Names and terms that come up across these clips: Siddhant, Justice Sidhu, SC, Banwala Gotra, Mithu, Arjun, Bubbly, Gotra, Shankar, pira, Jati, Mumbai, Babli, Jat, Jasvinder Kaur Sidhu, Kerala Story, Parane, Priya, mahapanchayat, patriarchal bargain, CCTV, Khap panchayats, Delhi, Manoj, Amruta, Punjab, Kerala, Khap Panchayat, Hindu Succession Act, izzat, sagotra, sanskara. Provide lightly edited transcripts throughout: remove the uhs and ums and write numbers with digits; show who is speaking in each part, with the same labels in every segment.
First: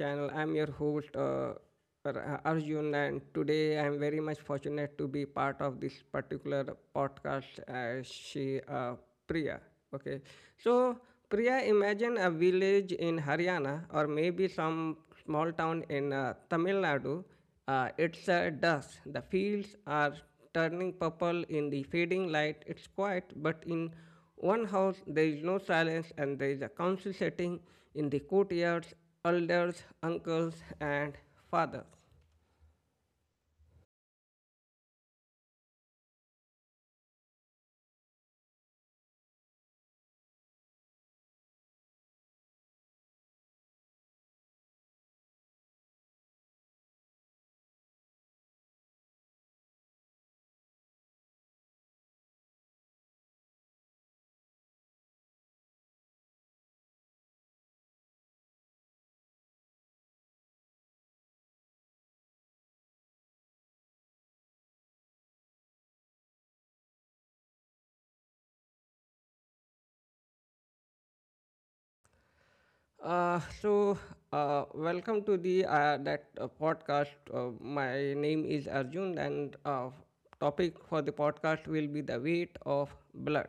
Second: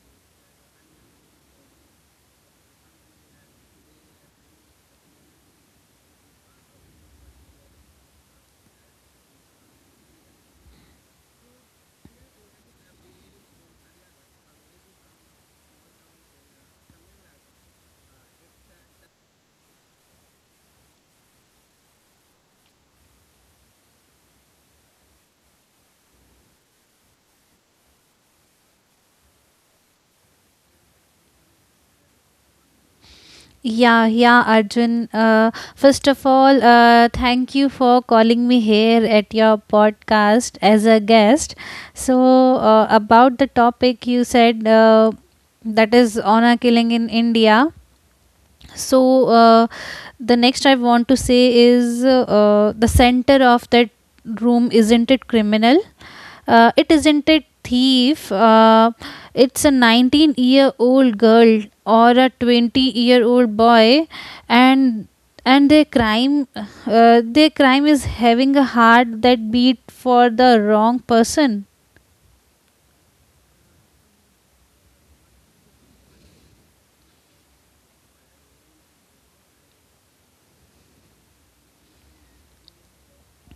Speaker 1: channel. I'm your host Arjun, and today I'm very much fortunate to be part of this particular podcast. As she, Priya. Okay, so Priya, imagine a village in Haryana or maybe some small town in Tamil Nadu, it's a dusk. The fields are turning purple in the fading light. It's quiet, but in one house there is no silence, and there is a council sitting in the courtyards, elders, uncles, and fathers.
Speaker 2: Yeah, yeah, Arjun. First of all, thank you for calling me here at your podcast as a guest. So, about the topic you said that is honor killing in India. So, uh, the next I want to say is the center of that room, isn't it criminal? It isn't a thief. It's a 19-year-old girl or a 20-year-old boy, and their crime is having a heart that beat for the wrong person.
Speaker 1: Uh, so, welcome to the that podcast. My name is Arjun, and topic for the podcast will be the weight of blood.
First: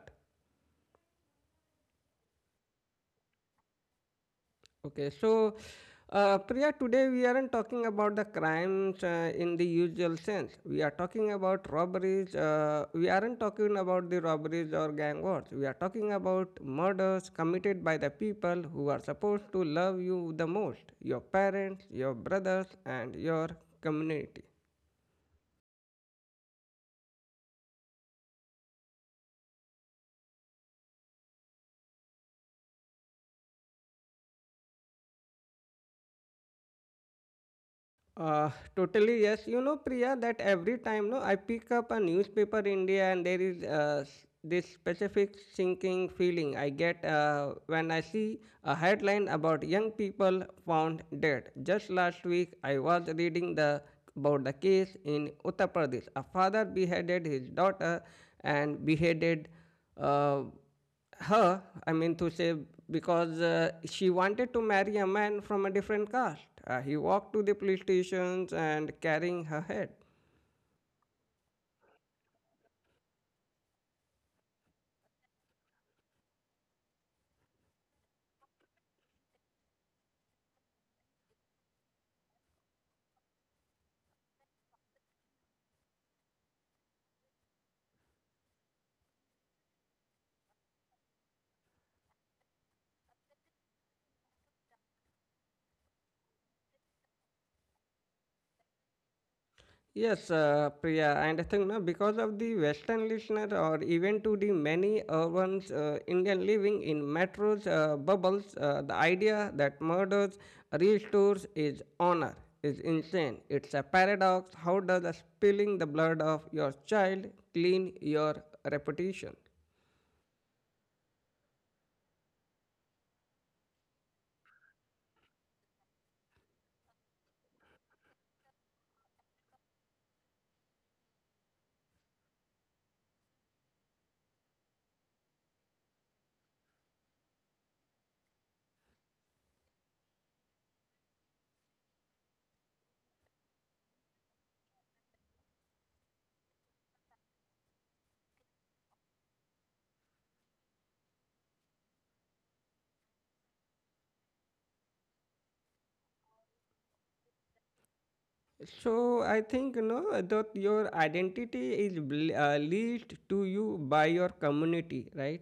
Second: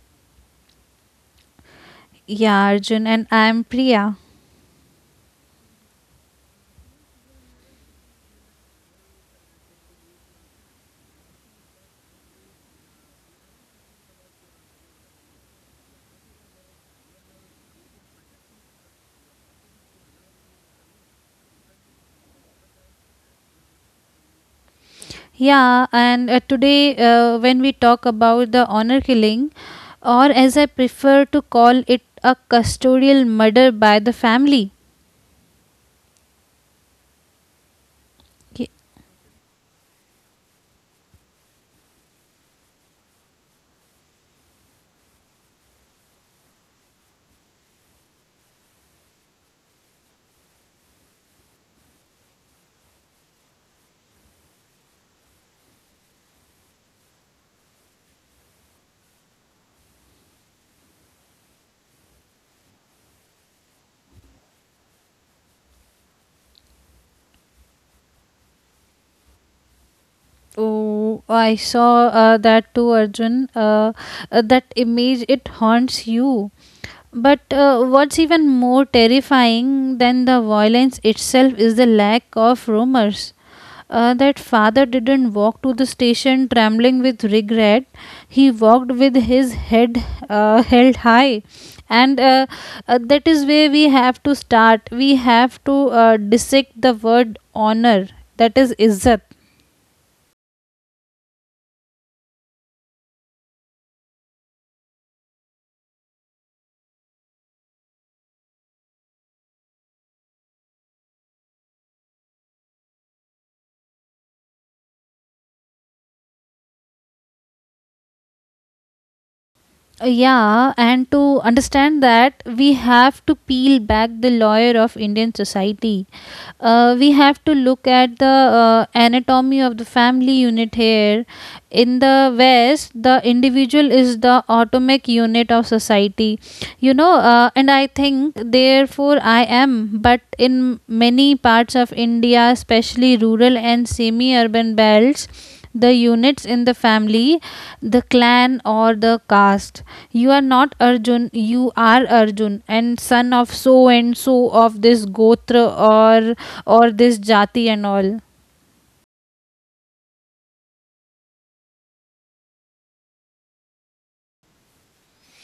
Speaker 2: Yeah, Arjun, and I am Priya.
Speaker 1: Okay, so Priya, today we aren't talking about the crimes in the usual sense. We are talking about robberies. We aren't talking about the robberies or gang wars. We are talking about murders committed by the people who are supposed to love you the most, your parents, your brothers, and your community.
Speaker 2: Yeah, and today when we talk about the honor killing, or as I prefer to call it, a custodial murder by the family.
Speaker 1: Uh, Totally yes. You know, Priya, that every time no, I pick up a newspaper India, and there is this specific sinking feeling I get when I see a headline about young people found dead. Just last week, I was reading the about the case in Uttar Pradesh. A father beheaded his daughter and beheaded. Uh, Her, I mean to say, because she wanted to marry a man from a different caste, he walked to the police stations and carrying her head.
Speaker 2: Oh, I saw that too, Arjun. That image, it haunts you. But what's even more terrifying than the violence itself is the lack of rumors. That father didn't walk to the station trembling with regret. He walked with his head held high. And that is where we have to start. We have to dissect the word honor, that is, izzat.
Speaker 1: Yes, Priya, and I think no, because of the western listener or even to the many urban Indian living in metros bubbles, the idea that murders restores is honor is insane. It's a paradox. How does spilling the blood of your child clean your reputation?
Speaker 2: Yeah, and to understand that, we have to peel back the layer of Indian society. We have to look at the anatomy of the family unit here. In the West, the individual is the atomic unit of society, and I think therefore I am. But in many parts of India, especially rural and semi urban belts, the units in the family, the clan, or the caste. You are not Arjun, you are Arjun, and son of so and so of this Gotra or this Jati and all.
Speaker 1: So I think you know that your identity is leased to you by your community, right?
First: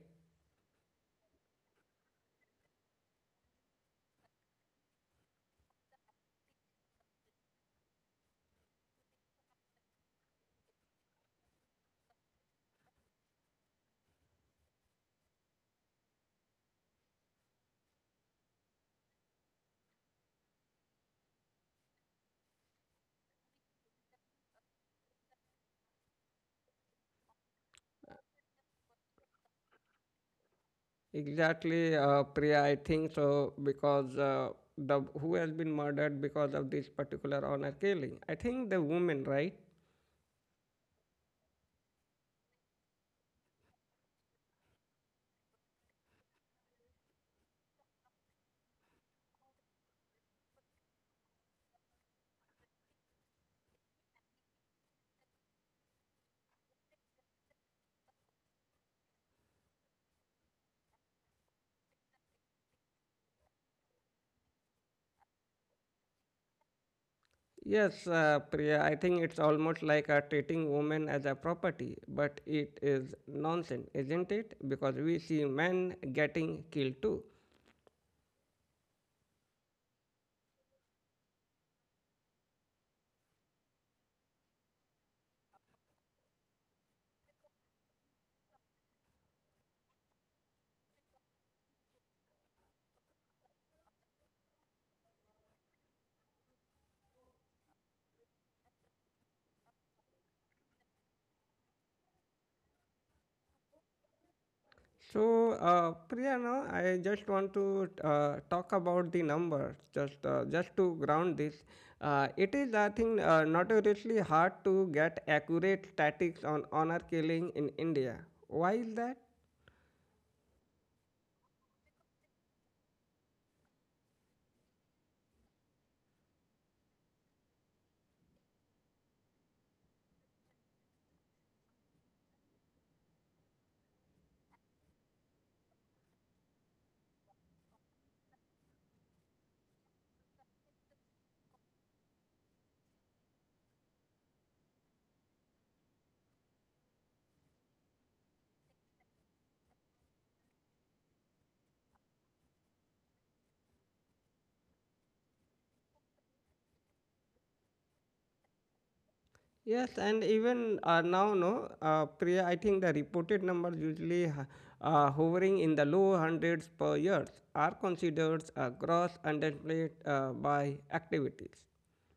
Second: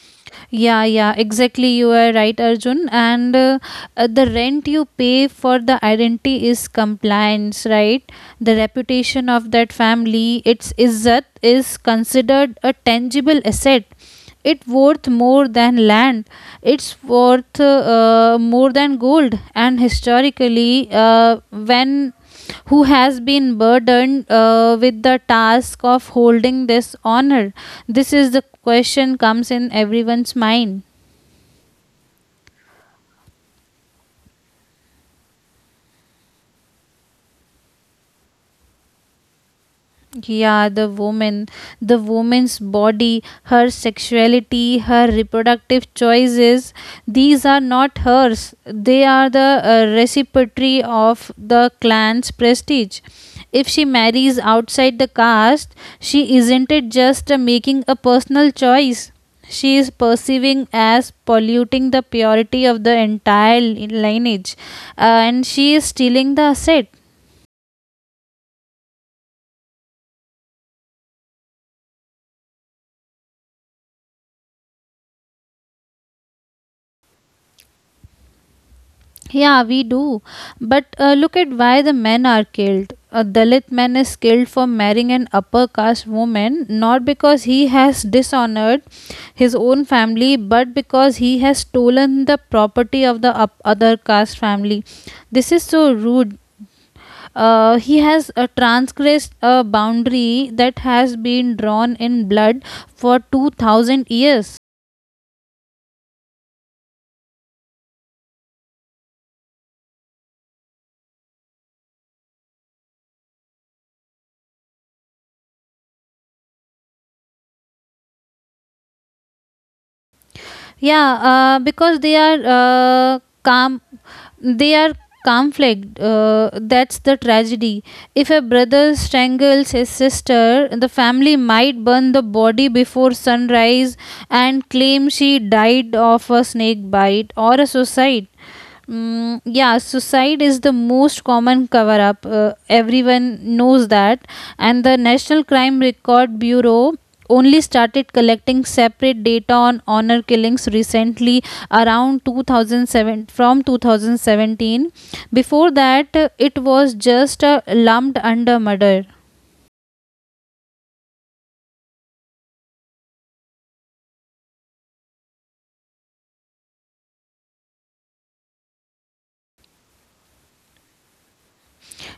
Speaker 2: Yeah, yeah, exactly. You are right, Arjun. And the rent you pay for the identity is compliance, right? The reputation of that family, its izzat, is considered a tangible asset. It worth more than land. It's worth more than gold. And historically, when who has been burdened with the task of holding this honor? This is the question comes in everyone's mind.
Speaker 1: Exactly, Priya. I think so because the who has been murdered because of this particular honor killing. I think the woman, right?
Speaker 2: Yeah, the woman, the woman's body, her sexuality, her reproductive choices, these are not hers. They are the reciprocity of the clan's prestige. If she marries outside the caste, she isn't it just making a personal choice, she is perceiving as polluting the purity of the entire lineage, and she is stealing the asset.
Speaker 1: Yes, Priya. I think it's almost like treating women as a property, but it is nonsense, isn't it? Because we see men getting killed too.
Speaker 2: Yeah, we do. But look at why the men are killed. A Dalit man is killed for marrying an upper caste woman, not because he has dishonored his own family, but because he has stolen the property of the other caste family. This is so rude. He has transgressed a boundary that has been drawn in blood for 2,000 years.
Speaker 1: So, Priya, now I just want to talk about the numbers, just to ground this. It is, I think, notoriously hard to get accurate statistics on honor killing in India. Why is that?
Speaker 2: Yeah, because they are calm, they are conflict, that's the tragedy. If a brother strangles his sister, the family might burn the body before sunrise and claim she died of a snake bite or a suicide. Mm, yeah, suicide is the most common cover up. Everyone knows that. And the National Crime Record Bureau only started collecting separate data on honor killings recently, around 2007 from 2017. Before that it was just lumped under murder.
Speaker 1: Yes, and even now, no, Priya, I think the reported numbers hovering in the low hundreds per year are considered a gross underplayed by activities.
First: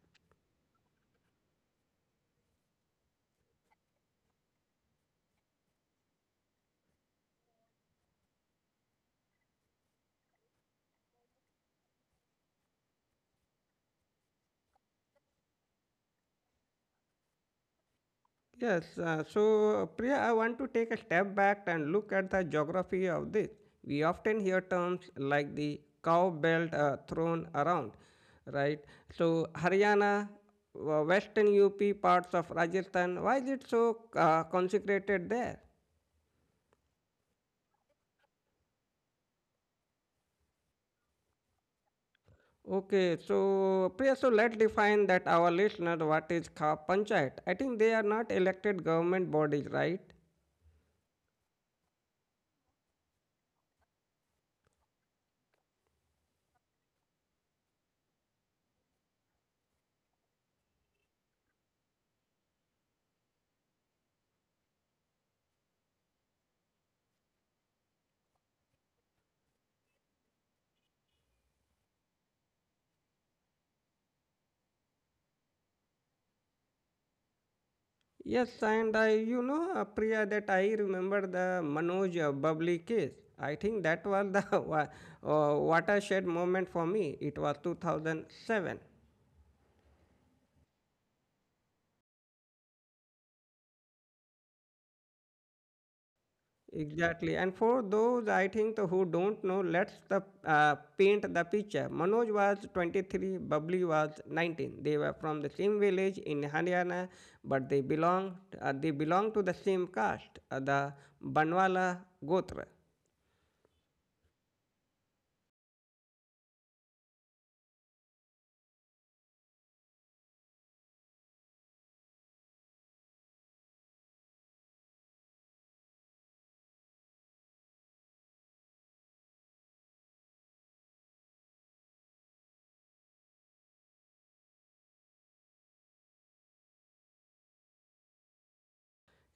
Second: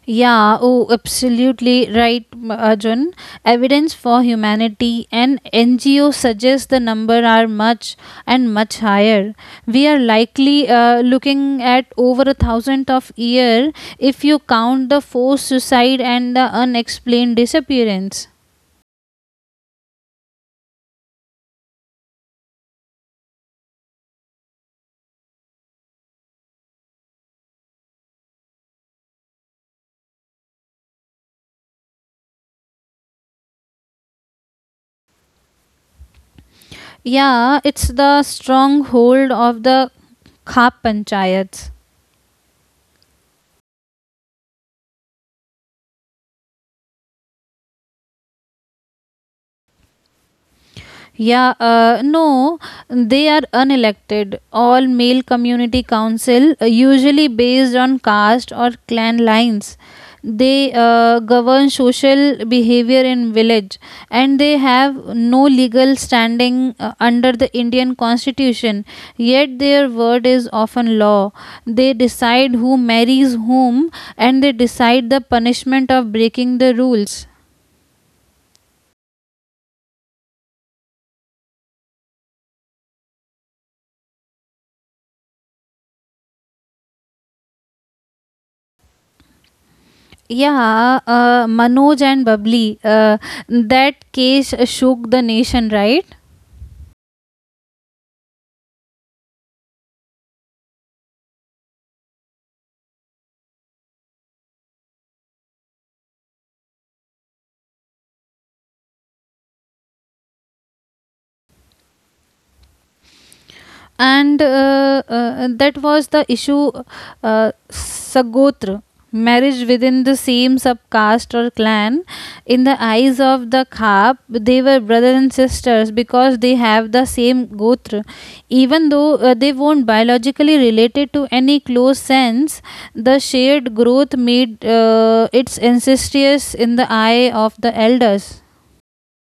Speaker 2: Yeah, oh, absolutely right, Arjun. Evidence for Humanity and NGO suggests the number are much and much higher. We are likely looking at over a thousand of year if you count the forced suicide and the unexplained disappearance.
Speaker 1: Yes, so Priya, I want to take a step back and look at the geography of this. We often hear terms like the cow belt thrown around, right? So Haryana, Western UP, parts of Rajasthan, why is it so consecrated there?
Speaker 2: Yeah, it's the stronghold of the Khap panchayats.
Speaker 1: Okay, so Priya, so let's define that our listener what is Kha Panchayat. I think they are not elected government bodies, right?
Speaker 2: Yeah, no, they are unelected. All male community council, usually based on caste or clan lines. They govern social behavior in village, and they have no legal standing under the Indian constitution. Yet their word is often law. They decide who marries whom, and they decide the punishment of breaking the rules.
Speaker 1: Yes, and I, you know, Priya, that I remember the Manoj Bubbly case. I think that was the watershed moment for me. It was 2007.
Speaker 2: Yeah, Manoj and Babli. That case shook the nation, right?
Speaker 1: Exactly. And for those, I think, who don't know, let's the, paint the picture. Manoj was 23, Bubbly was 19. They were from the same village in Haryana, but they belonged to the same caste, the Banwala Gotra.
Speaker 2: And that was the issue, sagotra, marriage within the same subcaste or clan. In the eyes of the khap, they were brother and sisters because they have the same gotra, even though they weren't biologically related to any close sense. The shared growth made its incestuous in the eye of the elders.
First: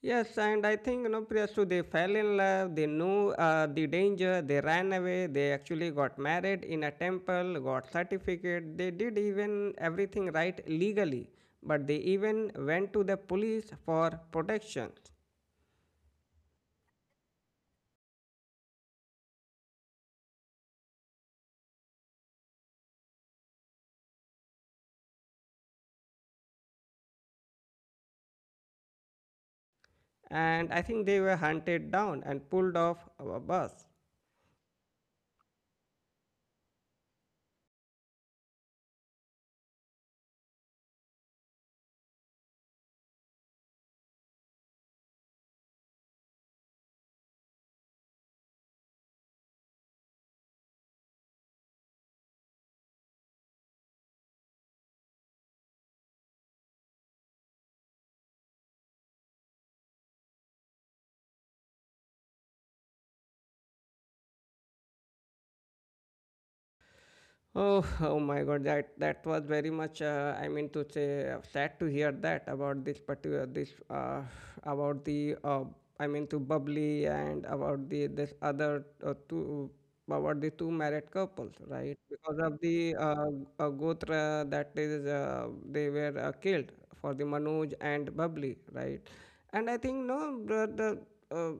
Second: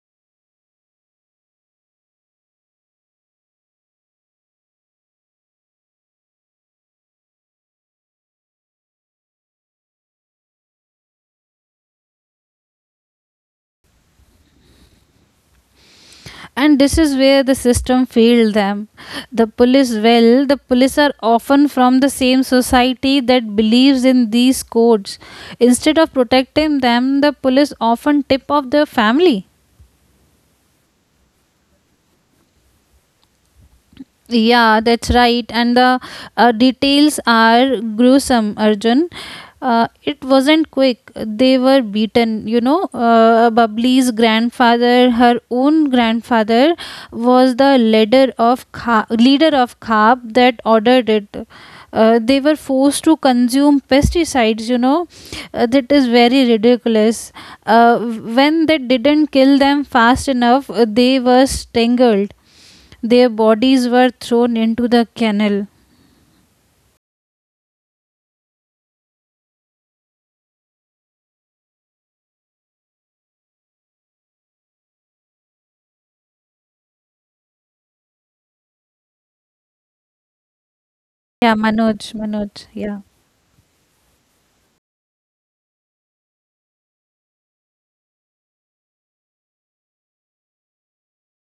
Speaker 1: Yes, and I think you know, Priyasu, they fell in love. They knew the danger. They ran away. They actually got married in a temple, got certificate. They did even everything right legally, but they even went to the police for protection.
Speaker 2: And this is where the system failed them. The police, well, the police are often from the same society that believes in these codes. Instead of protecting them, the police often tip off their family.
Speaker 1: And I think they were hunted down and pulled off a bus.
Speaker 2: Yeah, that's right. And the details are gruesome, Arjun. It wasn't quick. They were beaten. You know, Babli's grandfather, her own grandfather, was the leader of Khab that ordered it. They were forced to consume pesticides. You know, that is very ridiculous. When they didn't kill them fast enough, they were strangled. Their bodies were thrown into the canal.
Speaker 1: Oh, oh my God, that was very much. I mean to say, sad to hear that about this particular this about the I mean to Bubbly and about the this other two about the two married couples,
Speaker 2: Yeah,
Speaker 1: right?
Speaker 2: Manoj,
Speaker 1: Because
Speaker 2: Manoj,
Speaker 1: of the
Speaker 2: yeah.
Speaker 1: Gotra that is they were killed for the Manoj and Bubbly, right? And I think no, the uh,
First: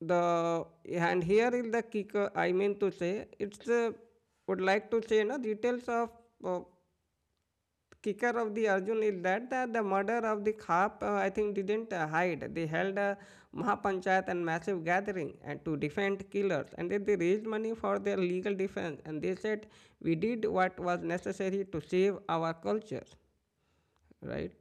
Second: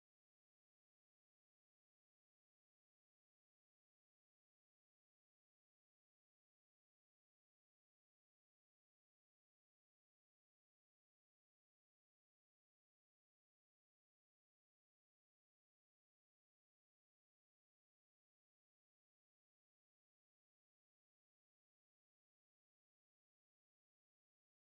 Speaker 1: the and here is the kicker, I mean to say, it's would like to say no details of uh, kicker of the Arjun is that the murder of the khap I think didn't hide. They held a mahapanchayat and massive gathering and to defend killers, and then they raised money for their legal defense, and they said we did what was necessary to save our culture, right?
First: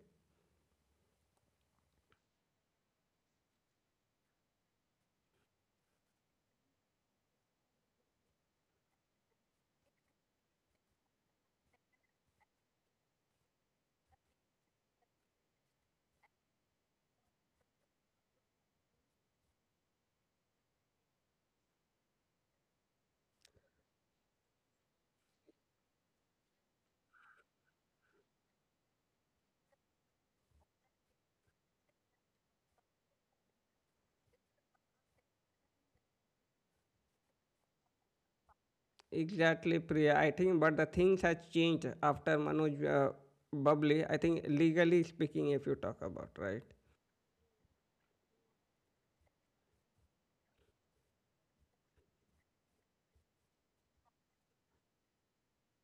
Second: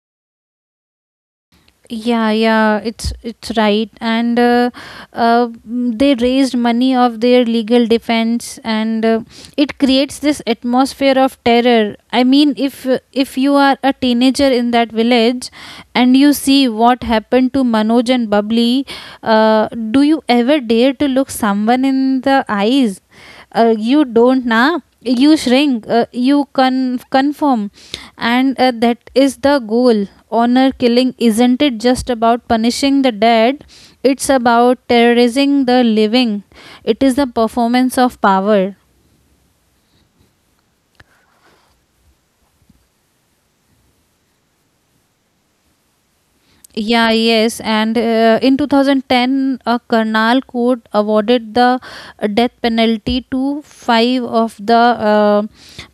Speaker 2: Yeah, yeah, it's right, and they raised money of their legal defense, and it creates this atmosphere of terror. I mean, if you are a teenager in that village, and you see what happened to Manoj and Bubbly, do you ever dare to look someone in the eyes? You don't na, you shrink, you confirm. And that is the goal. Honor killing isn't it just about punishing the dead, it's about terrorizing the living. It is the performance of power.
Speaker 1: Exactly, Priya. I think, but the things has changed after Manoj Bubbly. I think legally speaking, if you talk about right,
Speaker 2: Yeah, yes. And in 2010, a Karnal court awarded the death penalty to five of the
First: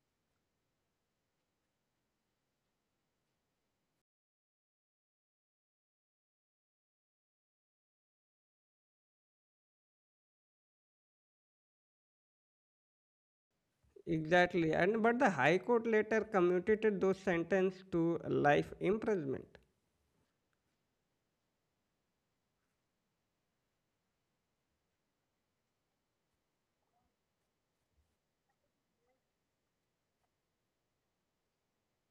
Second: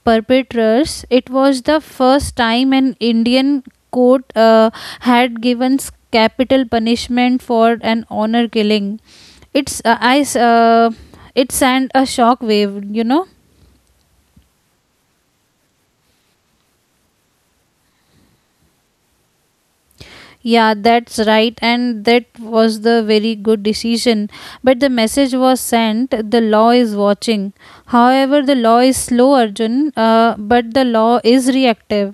Speaker 2: perpetrators. It was the first time an Indian court had given capital punishment for an honor killing. It's it sent a shock wave, you know.
Speaker 1: exactly. And but the High Court later commuted those sentence to life imprisonment.
Speaker 2: Yeah, that's right, and that was the very good decision. But the message was sent, the law is watching. However, the law is slow, Arjun, but the law is reactive.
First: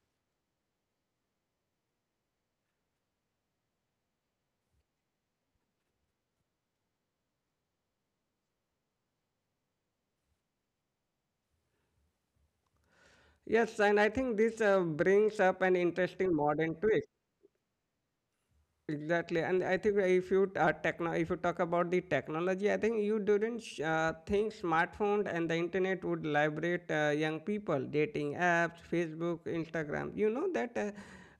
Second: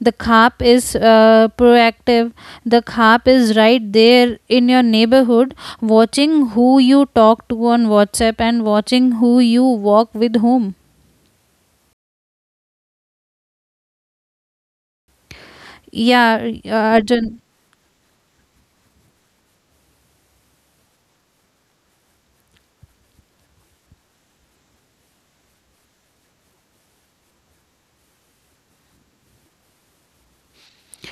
Speaker 2: The CAP is proactive. The CAP is right there in your neighborhood, watching who you talk to on WhatsApp and watching who you walk with whom.
Speaker 1: Yes, and I think this brings up an interesting modern
Speaker 2: Yeah,
Speaker 1: twist.
Speaker 2: Arjun.
Speaker 1: Exactly, and I think if you talk about the technology, I think you didn't think smartphone and the internet would liberate young people. Dating apps, Facebook, Instagram. You know that uh,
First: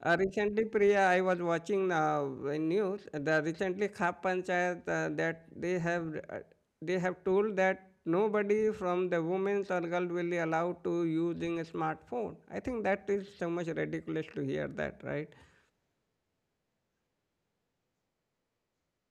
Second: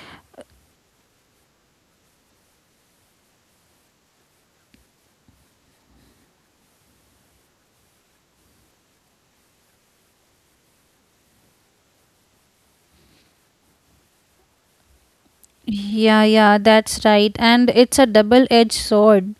Speaker 1: uh, recently, Priya, I was watching the news. The recently Khap Panchayat that they have told that nobody from the women's or girl will be allowed to using a smartphone. I think that is so much ridiculous to hear that, right?
Speaker 2: Yeah, yeah, that's right. And it's a double edged sword.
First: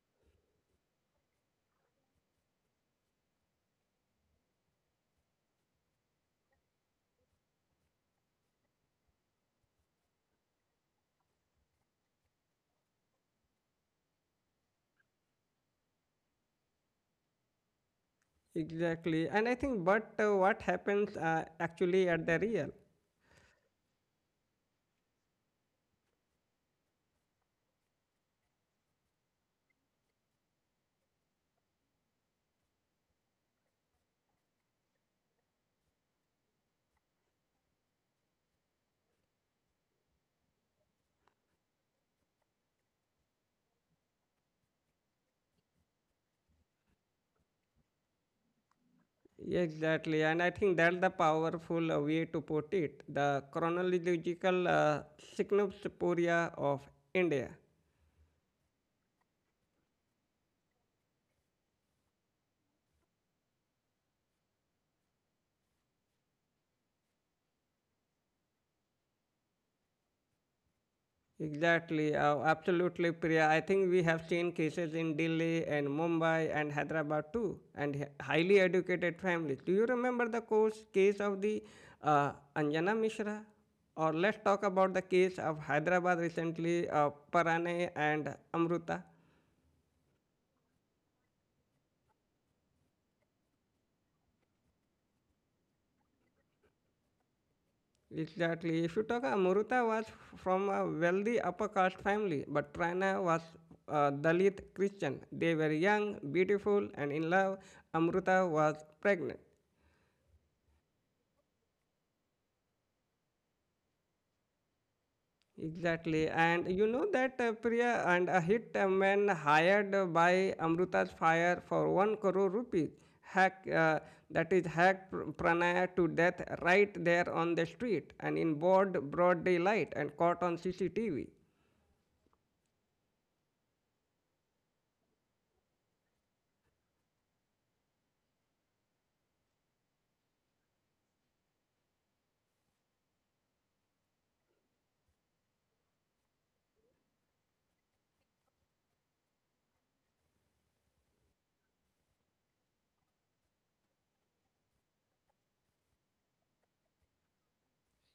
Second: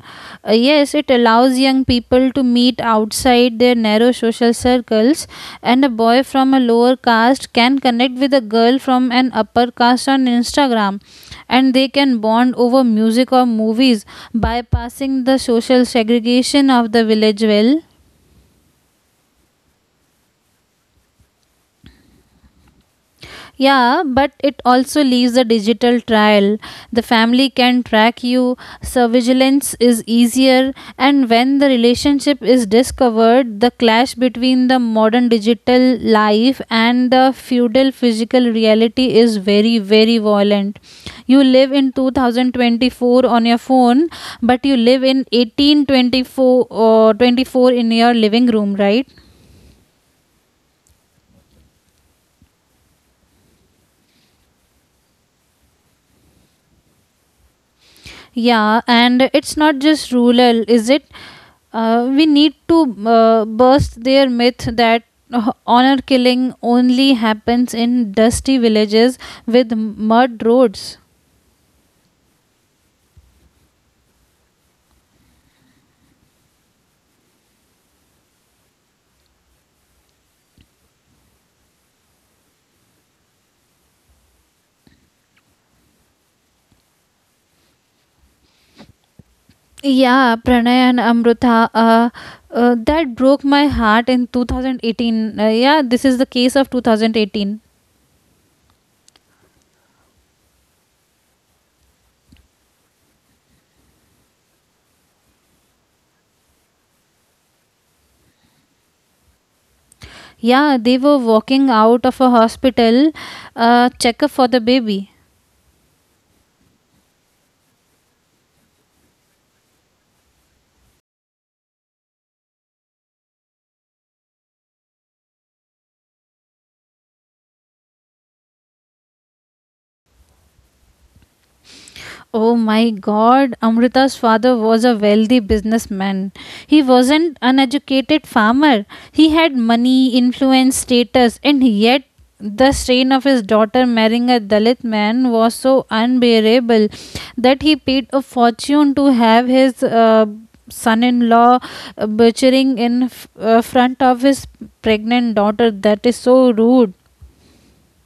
Speaker 2: Yes, it allows young people to meet outside their narrow social circles, and a boy from a lower caste can connect with a girl from an upper caste on Instagram, and they can bond over music or movies, bypassing the social segregation of the village well.
Speaker 1: Exactly. And I think, but what happens actually at the real?
Speaker 2: Yeah, but it also leaves a digital trail. The family can track you, surveillance is easier, and when the relationship is discovered, the clash between the modern digital life and the feudal physical reality is very, very violent. You live in 2024 on your phone, but you live in 1824 or 24 in your living room, right?
Speaker 1: Exactly. And I think that's the powerful way to put it. The chronological Cygnopsoporia of India.
Speaker 2: Yeah, and it's not just rural, is it? We need to burst their myth that honor killing only happens in dusty villages with mud roads.
Speaker 1: Exactly, absolutely, Priya. I think we have seen cases in Delhi and Mumbai and Hyderabad too, and highly educated families. Do you remember the course case of the Anjana Mishra? Or let's talk about the case of Hyderabad recently, Parane and Amruta.
Speaker 2: Yeah, Pranay and Amrutha, that broke my heart in 2018. Yeah, this is the case of 2018.
Speaker 1: Exactly. If you talk, Amruta was from a wealthy upper caste family, but Prana was a Dalit Christian. They were young, beautiful, and in love. Amruta was pregnant.
Speaker 2: Yeah, they were walking out of a hospital checkup for the baby.
Speaker 1: Exactly. And you know that Priya, and a hitman hired by Amruta's fire for 1 crore rupees hack that is hacked Pranaya to death right there on the street and in broad daylight and caught on CCTV.
Speaker 2: Oh my god, Amrita's father was a wealthy businessman. He wasn't an educated farmer. He had money, influence, status, and yet the strain of his daughter marrying a Dalit man was so unbearable that he paid a fortune to have his son in law butchering in front of his pregnant daughter. That is so rude.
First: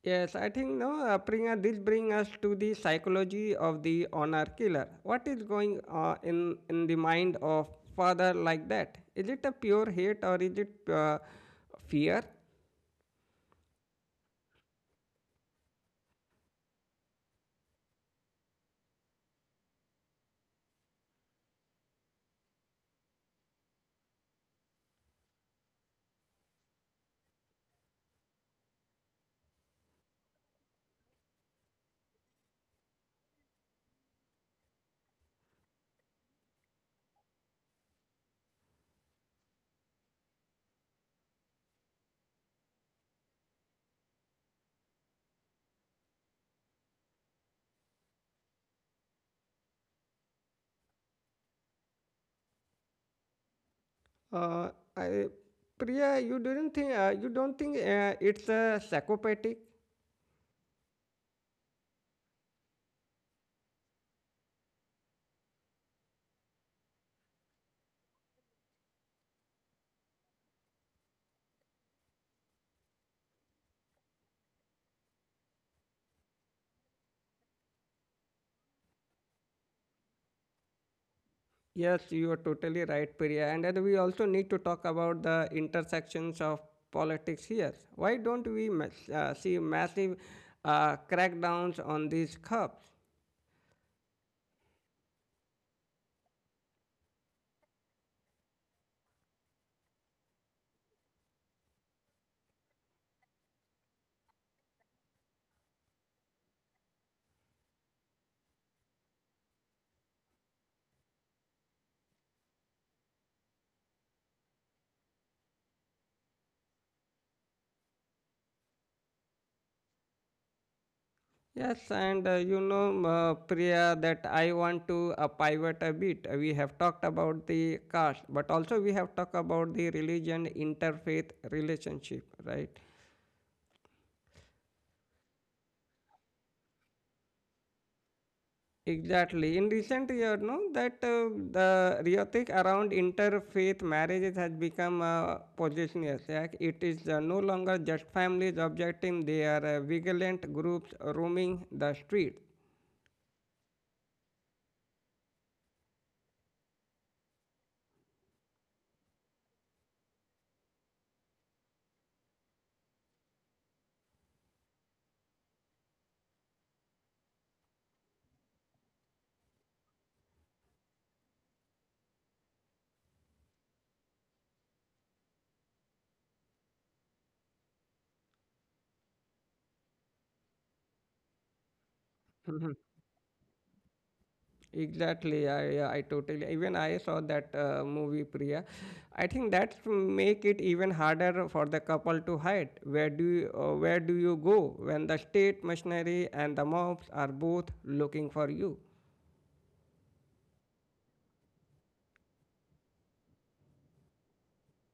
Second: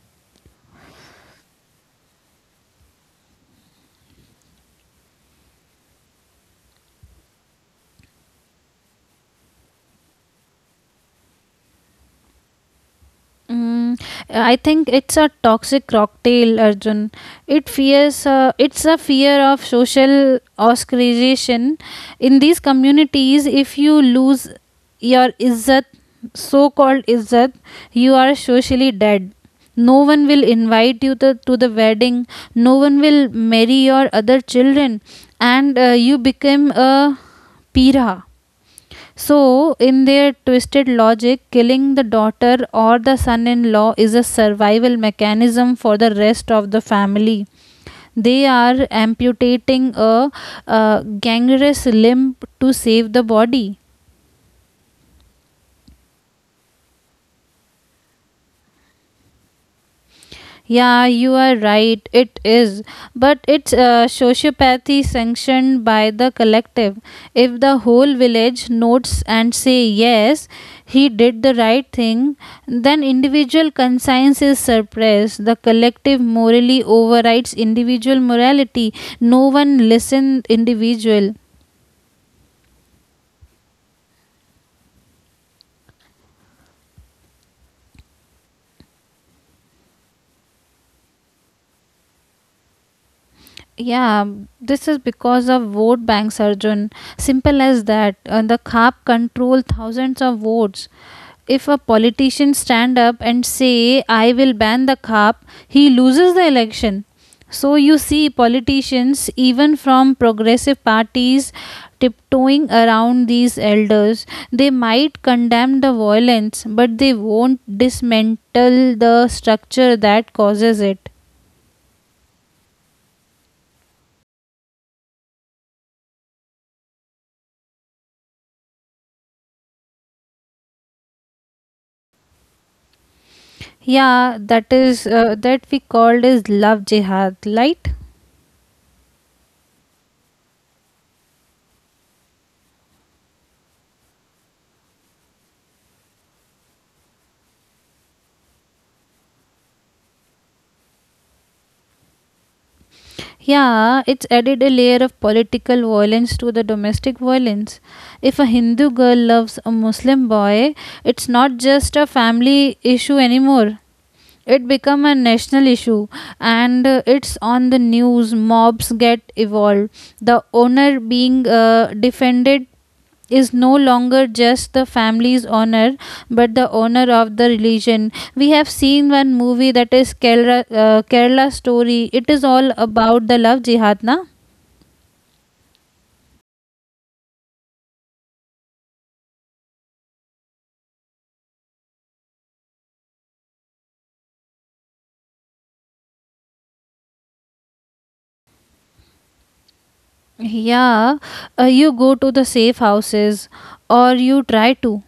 Speaker 1: Yes, I think no Priya, this brings us to the psychology of the honor killer. What is going in the mind of father like that? Is it a pure hate or is it fear?
Speaker 2: Mm, I think it's a toxic cocktail, Arjun. It fears, it's a fear of social ostracization. In these communities, if you lose your izzat, so-called izzat, you are socially dead. No one will invite you to the wedding. No one will marry your other children, and you become a pira. So, in their twisted logic, killing the daughter or the son in law is a survival mechanism for the rest of the family. They are amputating a, gangrenous limb to save the body.
Speaker 1: Uh, I, Priya, you didn't think you don't think it's a psychopathic?
Speaker 2: Yeah, you are right. It is. But it's sociopathy sanctioned by the collective. If the whole village notes and say, yes, he did the right thing, then individual conscience is suppressed. The collective morally overrides individual morality. No one listens individual.
Speaker 1: Yes, you are totally right, Priya. And then we also need to talk about the intersections of politics here. Why don't we see massive crackdowns on these cops?
Speaker 2: Yeah, this is because of vote banks, Arjun. Simple as that. The CAP control thousands of votes. If a politician stand up and say I will ban the cap, he loses the election. So you see politicians even from progressive parties tiptoeing around these elders. They might condemn the violence, but they won't dismantle the structure that causes it.
Speaker 1: Yes, and you know, Priya, that I want to pivot a bit. We have talked about the caste, but also we have talked about the religion interfaith relationship, right?
Speaker 2: Yeah, that is that we called as love jihad, right?
Speaker 1: Exactly. In recent year, no, that the rhetoric around interfaith marriages has become a positionless. Like it is no longer just families objecting; they are vigilant groups roaming the streets.
Speaker 2: Yeah, it's added a layer of political violence to the domestic violence. If a Hindu girl loves a Muslim boy, it's not just a family issue anymore. It become a national issue and it's on the news, mobs get involved, the owner being defended is no longer just the family's honor but the honor of the religion. We have seen one movie that is Kerala, Kerala Story. It is all
Speaker 1: Mhm.
Speaker 2: about the love jihad, na.
Speaker 1: Exactly, I totally even I saw that movie, Priya. I think that's make it even harder for the couple to hide. Where do you go when the state machinery and the mobs are both looking for you?
Speaker 2: Yeah, you go to the safe houses or you try to.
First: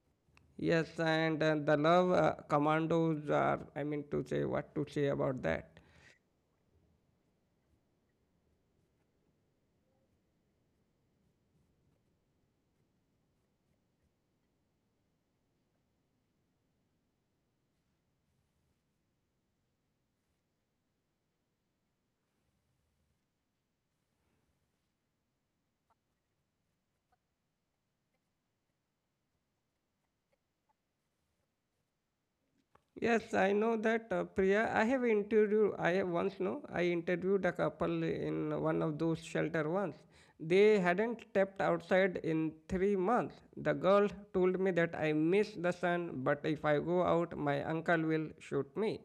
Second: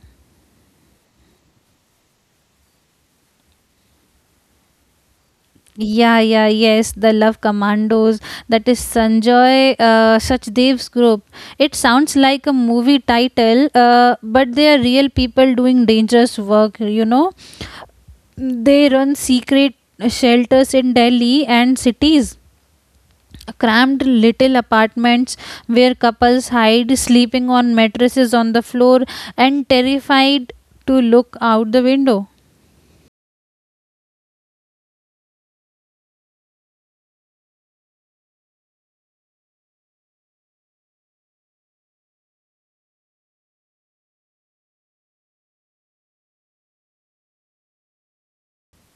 Speaker 1: Yes, and the love commandos are, I mean, to say what to say about that.
Speaker 2: Yeah, yeah, yes, the love commandos, that is Sanjoy Sachdev's group. It sounds like a movie title, but they are real people doing dangerous work. They run secret shelters in Delhi and cities. Cramped little apartments where couples hide, sleeping on mattresses on the floor, and terrified to look out the window.
Speaker 1: Yes, I know that Priya. I have interviewed. I have once know I interviewed a couple in one of those shelter once. They hadn't stepped outside in 3 months. The girl told me that I miss the sun, but if I go out, my uncle will shoot me.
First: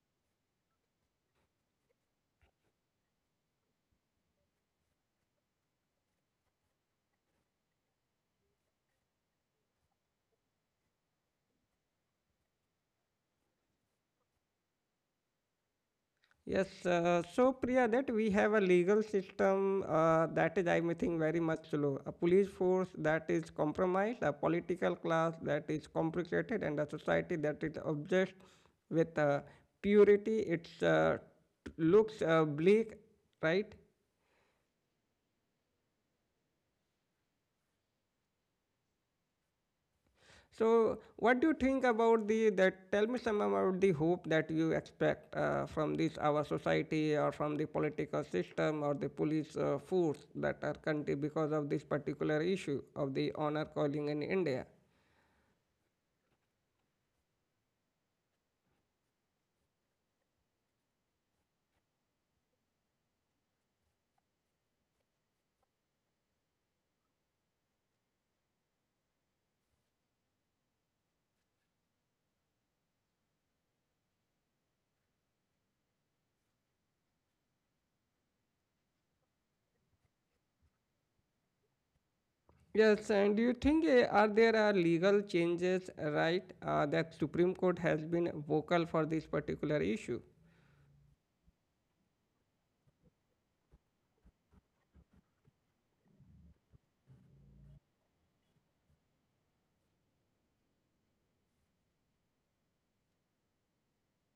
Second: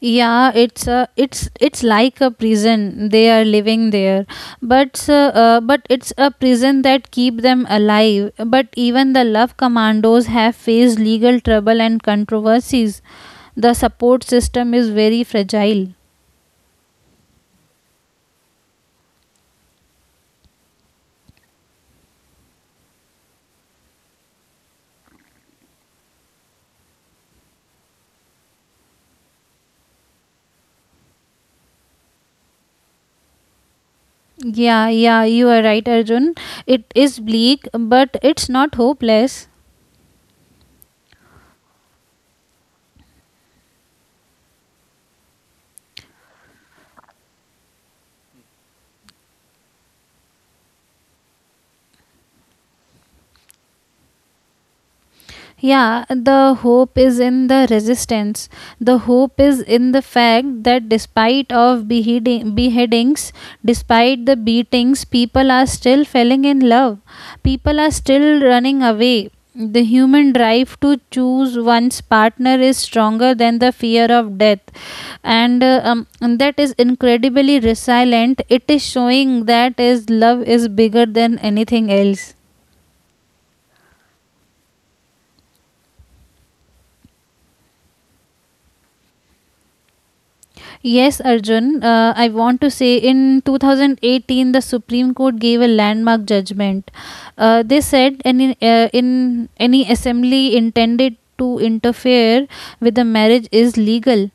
Speaker 2: Yeah, it's like a prison. They are living there, but it's a prison that keep them alive. But even the love commandos have faced legal trouble and controversies. The support system is very fragile.
Speaker 1: Yes, so Priya, that we have a legal system that is, I may think, very much slow. A police force that is compromised, a political class that is complicated, and a society that is obsessed with purity. It looks bleak, right?
Speaker 2: Yeah, yeah, you are right, Arjun. It is bleak, but it's not hopeless.
Speaker 1: So, what do you think about the that? Tell me some about the hope that you expect from this our society or from the political system or the police force that our country because of this particular issue of the honor calling in India.
Speaker 2: Yeah, the hope is in the resistance. The hope is in the fact that despite of beheadings, despite the beatings, people are still falling in love. People are still running away. The human drive to choose one's partner is stronger than the fear of death, and and that is incredibly resilient. It is showing that is love is bigger than anything else.
Speaker 1: Yes, and do you think are there are legal changes right that Supreme Court has been vocal for this particular issue?
Speaker 2: Yes, Arjun, I want to say in 2018, the Supreme Court gave a landmark judgment. In any assembly intended to interfere with the marriage is legal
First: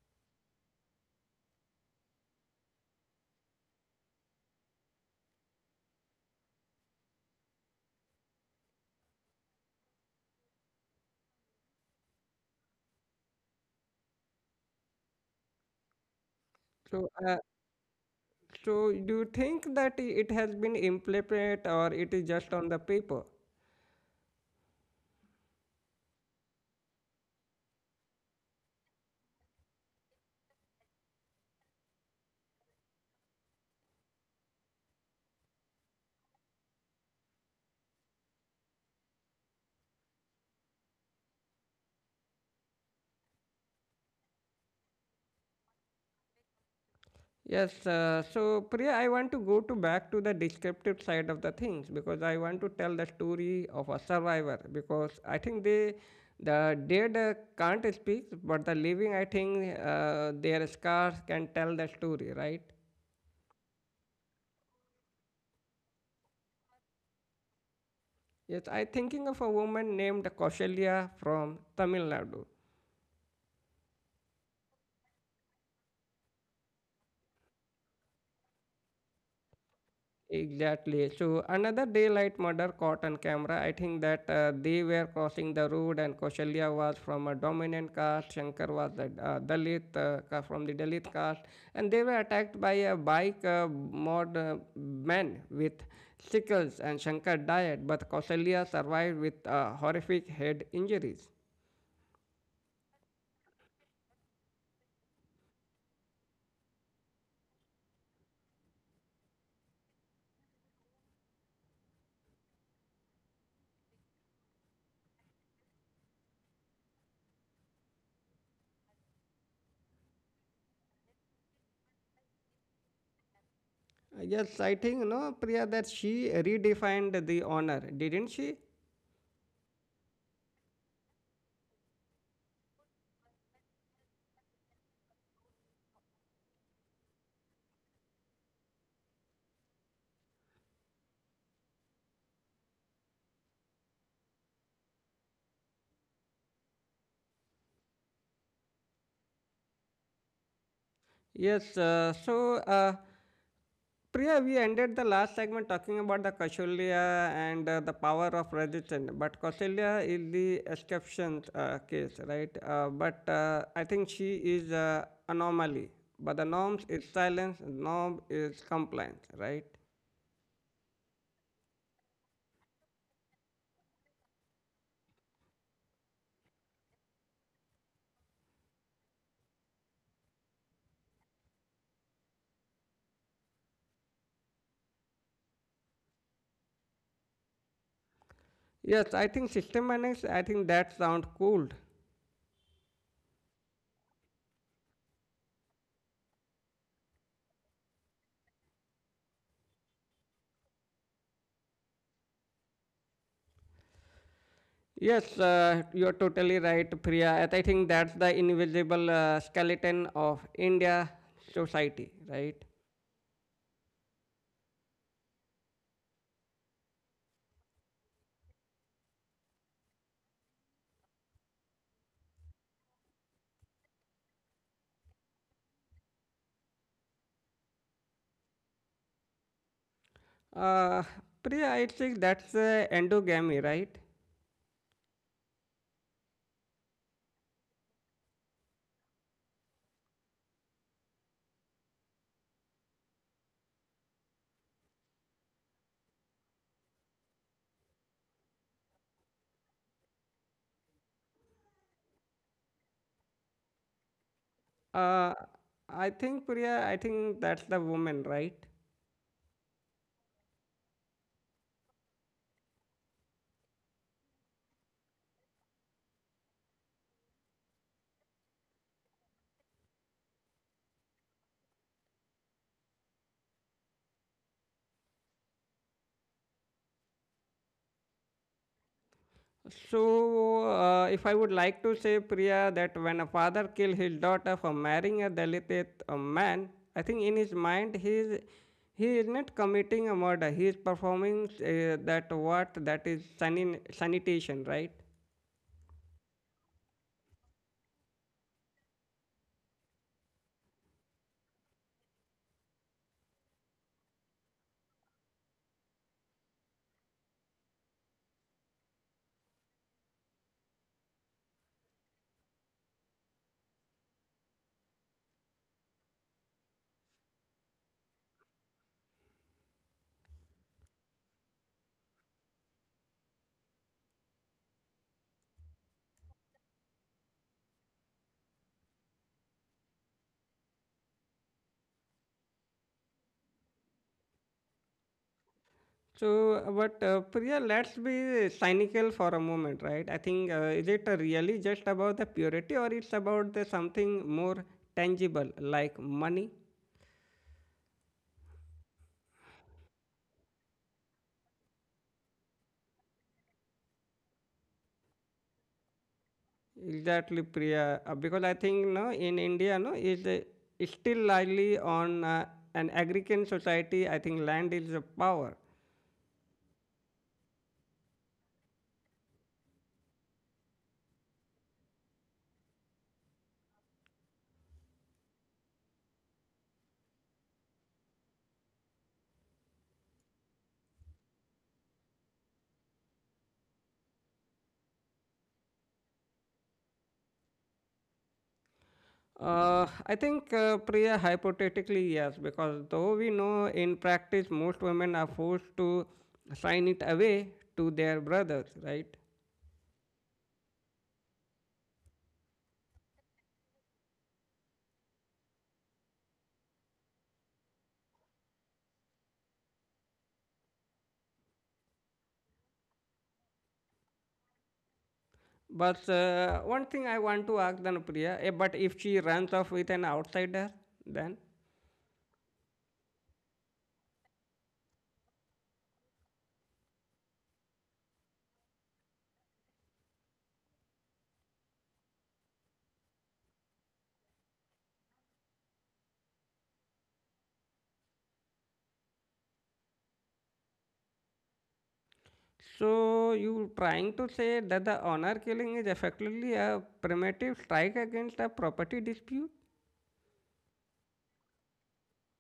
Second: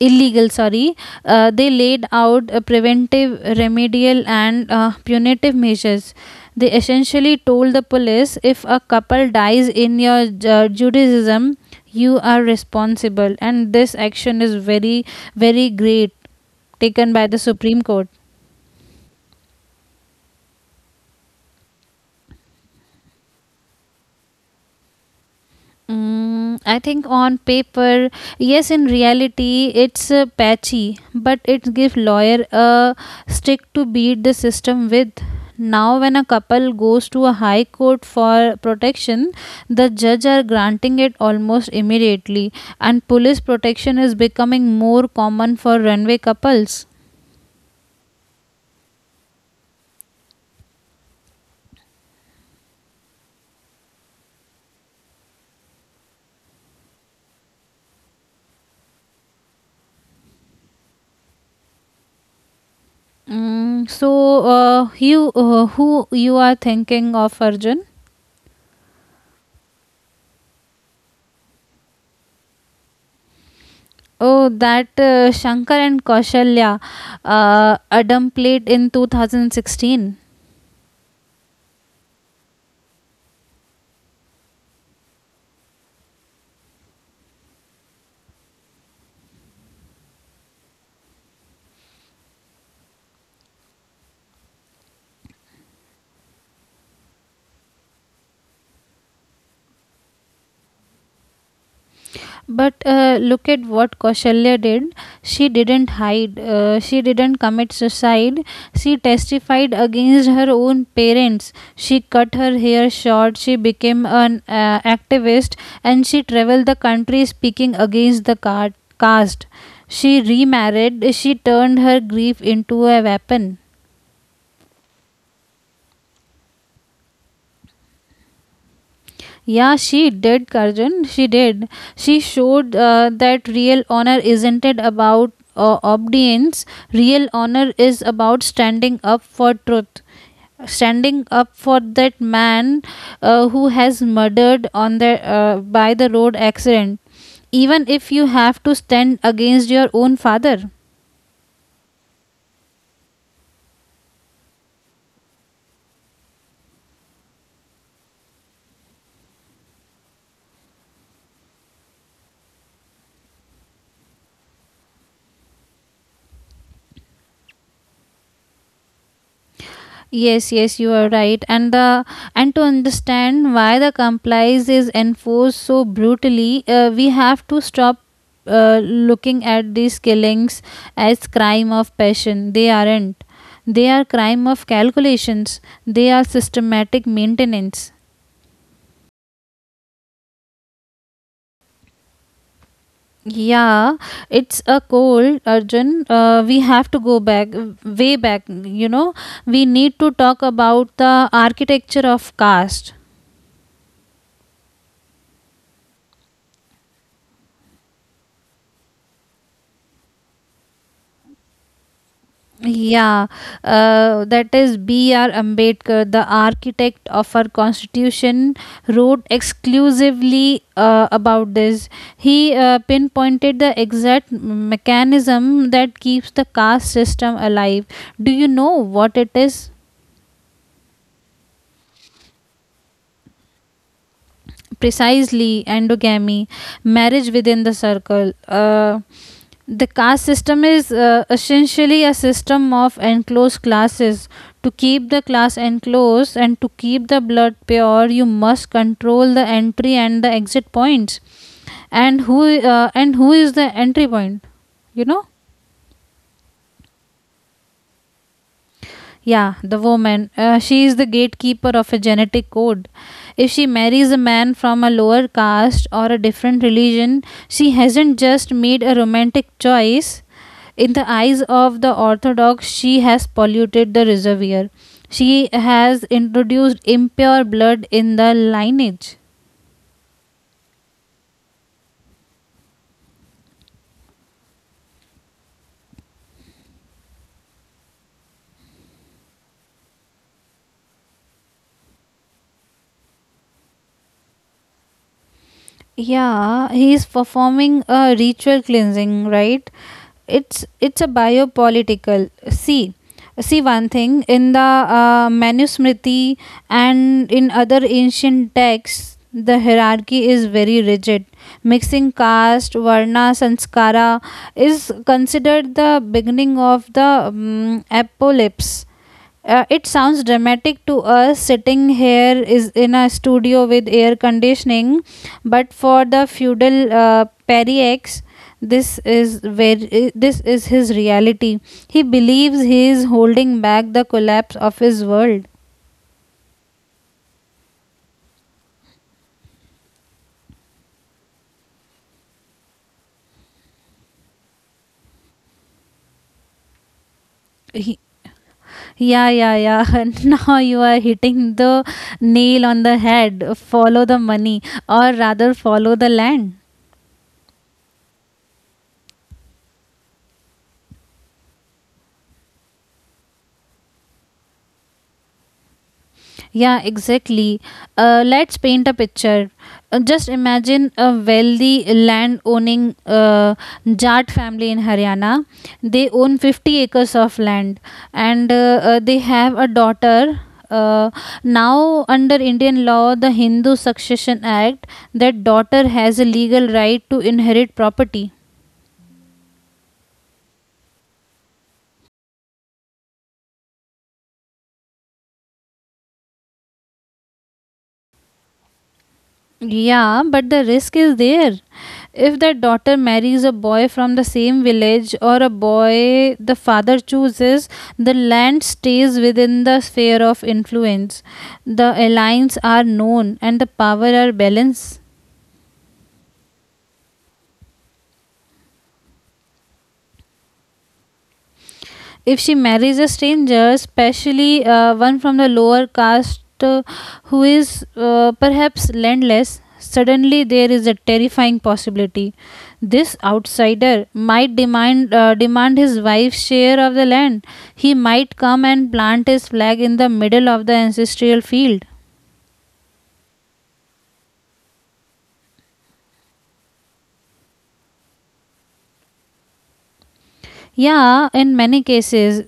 Speaker 2: illegal sorry They laid out preventive, remedial and punitive measures. They essentially told the police, if a couple dies in your judaism, you are responsible, and this action is very great,
Speaker 1: So,
Speaker 2: taken by the Supreme Court.
Speaker 1: so do you think that it has been implemented or it is just on the paper?
Speaker 2: Mm, I think on paper, yes. In reality, it's patchy, but it gives lawyer a stick to beat the system with. Now, when a couple goes to a high court for protection, the judge are granting it almost immediately, and police protection is becoming more common for runaway couples.
Speaker 1: Yes, so Priya, I want to go to back to the descriptive side of the things because I want to tell the story of a survivor because I think they, the dead can't speak, but the living, I think their scars can tell the story, right?
Speaker 2: Mm, so, you who you are thinking of, Arjun?
Speaker 1: Yes, I thinking of a woman named Kausalya from Tamil Nadu.
Speaker 2: Oh, that Shankar and Kaushalya Adam played in 2016.
Speaker 1: Exactly. So another daylight murder caught on camera. I think that they were crossing the road, and Kaushalya was from a dominant caste. Shankar was the Dalit from the Dalit caste, and they were attacked by a bike mod man with sickles. And Shankar died, but Kaushalya survived with horrific head injuries.
Speaker 2: But look at what Kaushalya did. She didn't hide. She didn't commit suicide. She testified against her own parents. She cut her hair short. She became an activist and she traveled the country speaking against the caste. She remarried. She turned her grief into a weapon.
Speaker 1: Yes, I think no, Priya, that she redefined the honor, didn't she?
Speaker 2: Yeah, she did, Karjan. She did. She showed that real honor isn't it about obedience. Real honor is about standing up for truth, standing up for that man who has murdered on the by the road accident, even if you have to stand against your own father.
Speaker 1: Yes, uh, so uh, Priya, we ended the last segment talking about the Kausalya and the power of resistance, but Kausalya is the exception case, right? But I think she is anomaly. But the norms is silence, norm is compliance, right?
Speaker 2: Yes, yes, you are right. And to understand why the compliance is enforced so brutally, we have to stop looking at these killings as crime of passion. They aren't. They are crime of calculations. They are systematic maintenance.
Speaker 1: Yes, I think system annex, I think that sounds cool.
Speaker 2: Yeah, it's a cold, Arjun. We have to go back, way back. You know, we need to talk about the architecture of caste.
Speaker 1: Yes, you're totally right, Priya. And I think that's the invisible skeleton of India society, right?
Speaker 2: Yeah, that is B.R. Ambedkar, the architect of our constitution, wrote exclusively about this. He pinpointed the exact mechanism that keeps the caste system alive. Do you know what it is?
Speaker 1: Uh, Priya, I think that's endogamy, right?
Speaker 2: Precisely endogamy, marriage within the circle. The caste system is essentially a system of enclosed classes. To keep the class enclosed and to keep the blood pure, you must control the entry and the exit points. And who is the entry point, you know?
Speaker 1: Uh, I think, Priya, I think that's the woman, right?
Speaker 2: Yeah, the woman. She is the gatekeeper of a genetic code. If she marries a man from a lower caste or a different religion, she hasn't just made a romantic choice. In the eyes of the Orthodox, she has polluted the reservoir. She has introduced impure blood in the lineage.
Speaker 1: If I would like to say, Priya, that when a father kill his daughter for marrying a Dalit a man, I think in his mind he is not committing a murder. He is performing that what that is sanitation, right?
Speaker 2: Yeah, he's performing a ritual cleansing, right? It's a biopolitical. See, see one thing in the Manusmriti and in other ancient texts, the hierarchy is very rigid. Mixing caste, varna, sanskara is considered the beginning of the apocalypse. It sounds dramatic to us sitting here is in a studio with air conditioning, but for the feudal Periex, this is his reality. He believes he is holding back the collapse of his world.
Speaker 1: So, but Priya, let's be cynical for a moment, right? I think is it really just about the purity, or it's about the something more tangible like money?
Speaker 2: He, yeah. Now you are hitting the nail on the head. Follow the money, or rather, follow the land.
Speaker 1: Exactly, Priya. Because I think no, in India, no, is still largely on an agrarian society. I think land is a power.
Speaker 2: Yeah, exactly. Let's paint a picture. Just imagine a wealthy land owning Jat family in Haryana. They own 50 acres of land and they have a daughter. Uh, now, under Indian law, the Hindu Succession Act, that daughter has a legal right to inherit property.
Speaker 1: Priya, hypothetically, yes, because though we know in practice most women are forced to sign it away to their brothers, right?
Speaker 2: Yeah, but the risk is there. If the daughter marries a boy from the same village or a boy the father chooses, the land stays within the sphere of influence. The alliance are known and the power are balanced.
Speaker 1: But One thing I want to ask Dhanupriya, eh, but if she runs off with an outsider, then?
Speaker 2: If she marries a stranger, especially one from the lower caste who is perhaps landless, suddenly there is a terrifying possibility. This outsider might demand his wife's share of the land. He might come and plant his flag in the middle of the ancestral field.
Speaker 1: So you trying to say that the honor killing is effectively a primitive strike against a property dispute?
Speaker 2: Yeah, in many cases,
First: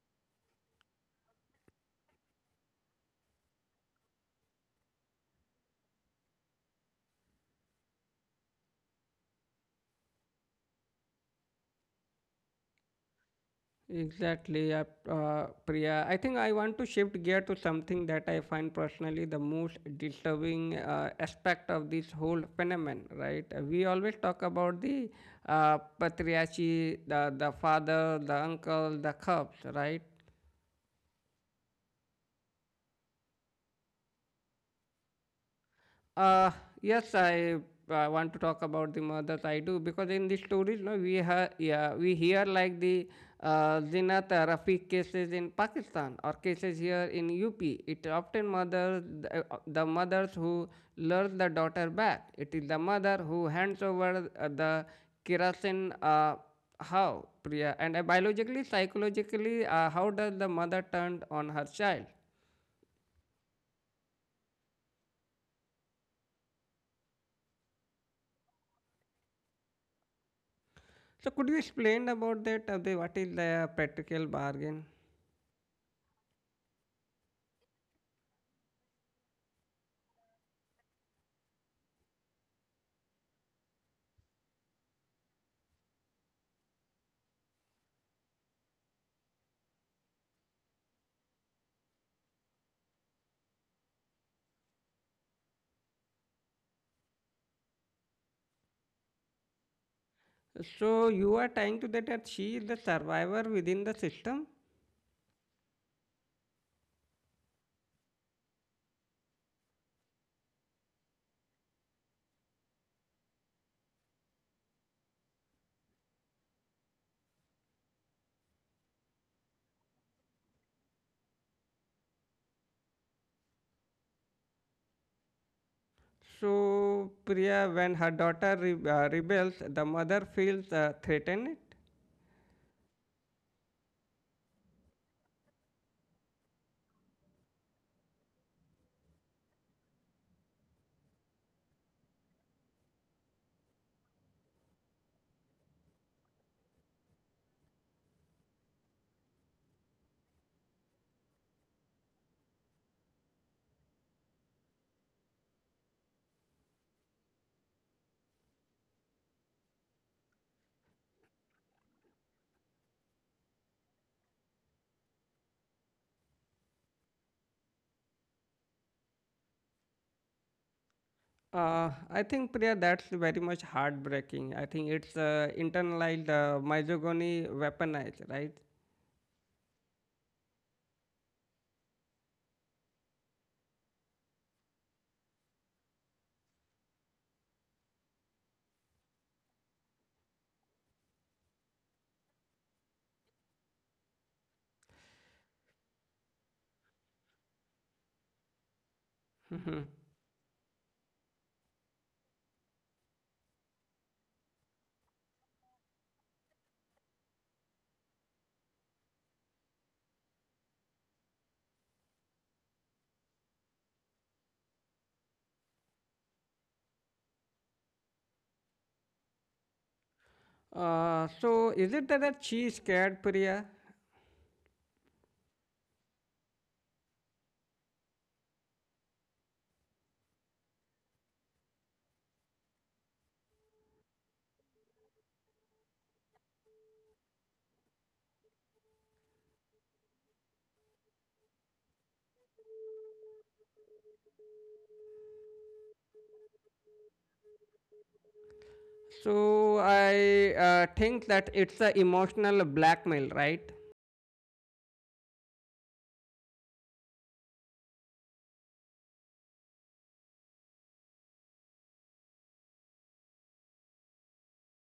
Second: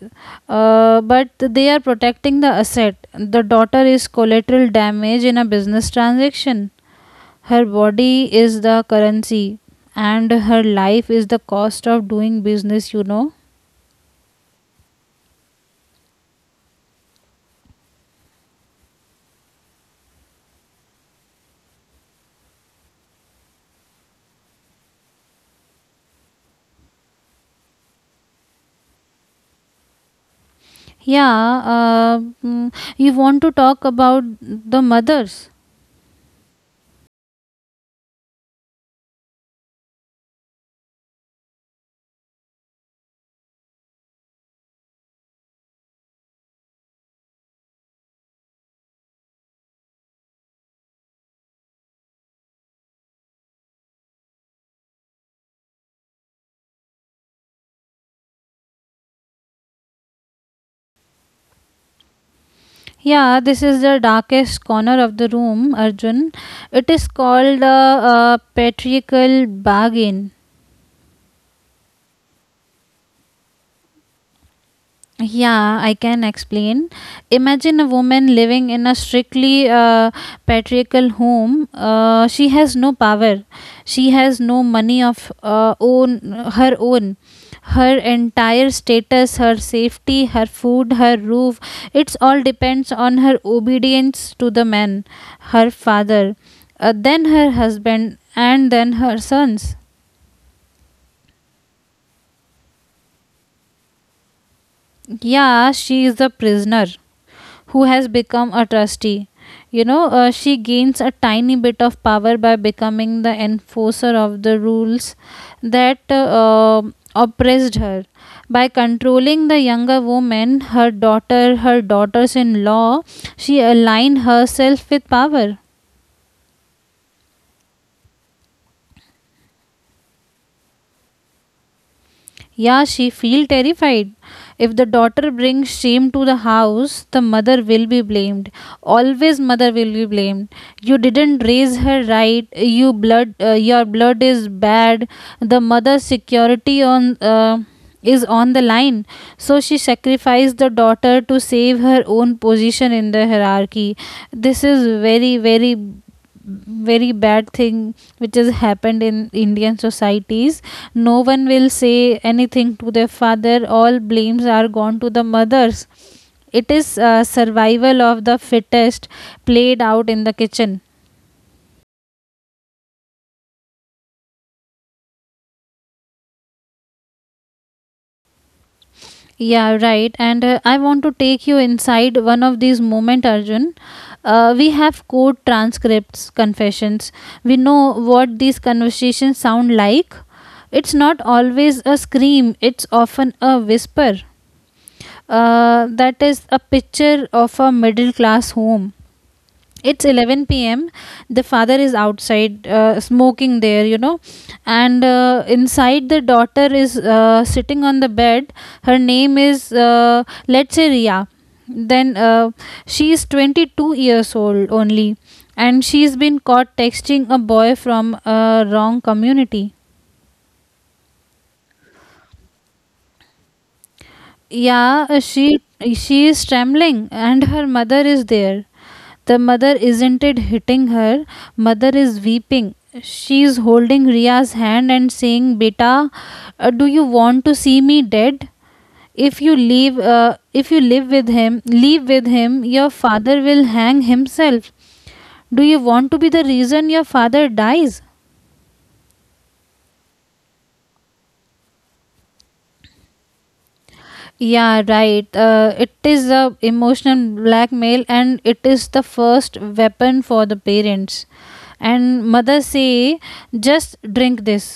Speaker 2: but they are protecting the asset. The daughter is collateral damage in a business transaction. Her body is the currency, and her life is the cost of doing business, you know.
Speaker 1: Exactly, uh, Priya. I think I want to shift gear to something that I find personally the most disturbing aspect of this whole phenomenon, right? We always talk about the patriarchy, the father, the uncle, the cubs, right?
Speaker 2: Yeah, you want to talk about the mothers?
Speaker 1: Uh, yes, I want to talk about the mothers. I do because in the stories, no, we have yeah, we hear like the Zinat Rafiq cases in Pakistan or cases here in UP. It often mothers the mothers who lure the daughter back. It is the mother who hands over the kerosene. How, Priya? And biologically, psychologically, how does the mother turn on her child?
Speaker 2: Yeah, this is the darkest corner of the room, Arjun. It is called the patriarchal bargain.
Speaker 1: So could you explain about that? What is the practical bargain?
Speaker 2: Yeah, I can explain. Imagine a woman living in a strictly patriarchal home. She has no power. She has no money of own. Her entire status, her safety, her food, her roof, it's all depends on her obedience to the man, her father, then her husband, and then her sons.
Speaker 1: So you are trying to that, that she is the survivor within the system.
Speaker 2: Yeah, she is a prisoner who has become a trustee. You know, she gains a tiny bit of power by becoming the enforcer of the rules that oppressed her. By controlling the younger woman, her daughter, her daughters in law, she aligned herself with power.
Speaker 1: So Priya, when her daughter rebels, the mother feels threatened.
Speaker 2: Yeah, she feel terrified. If the daughter brings shame to the house, the mother will be blamed. Always mother will be blamed. You didn't raise her right. Your blood is bad. The mother's security on is on the line. So she sacrificed the daughter to save her own position in the hierarchy. This is very bad thing which has happened in Indian societies. No one will say anything to their father, all blames are gone to the mothers. It is survival of the fittest played out in the kitchen.
Speaker 1: I think Priya, that's very much heartbreaking. I think it's internalized misogyny weaponized, right?
Speaker 2: Yeah, right. And I want to take you inside one of these moment, Arjun. Uh, we have court transcripts, confessions, we know what these conversations sound like. It's not always a scream, it's often a whisper. That is a picture of a middle class home. It's 11 p.m. The father is outside smoking there, you know, and inside the daughter is sitting on the bed. Her name is, let's say, Ria. Then she is 22 years old only, and she's been caught texting a boy from a wrong community.
Speaker 1: So is it that, that she is scared, Priya?
Speaker 2: Yeah, she is trembling, and her mother is there. The mother isn't it hitting her, mother is weeping. She is holding Riya's hand and saying, Beta, do you want to see me dead? If you leave, if you live with him, leave with him, your father will hang himself. Do you want to be the reason your father dies?
Speaker 1: So I think that it's a emotional blackmail, right?
Speaker 2: Yeah, right. It is the emotional blackmail and it is the first weapon for the parents. And mother say, just drink this.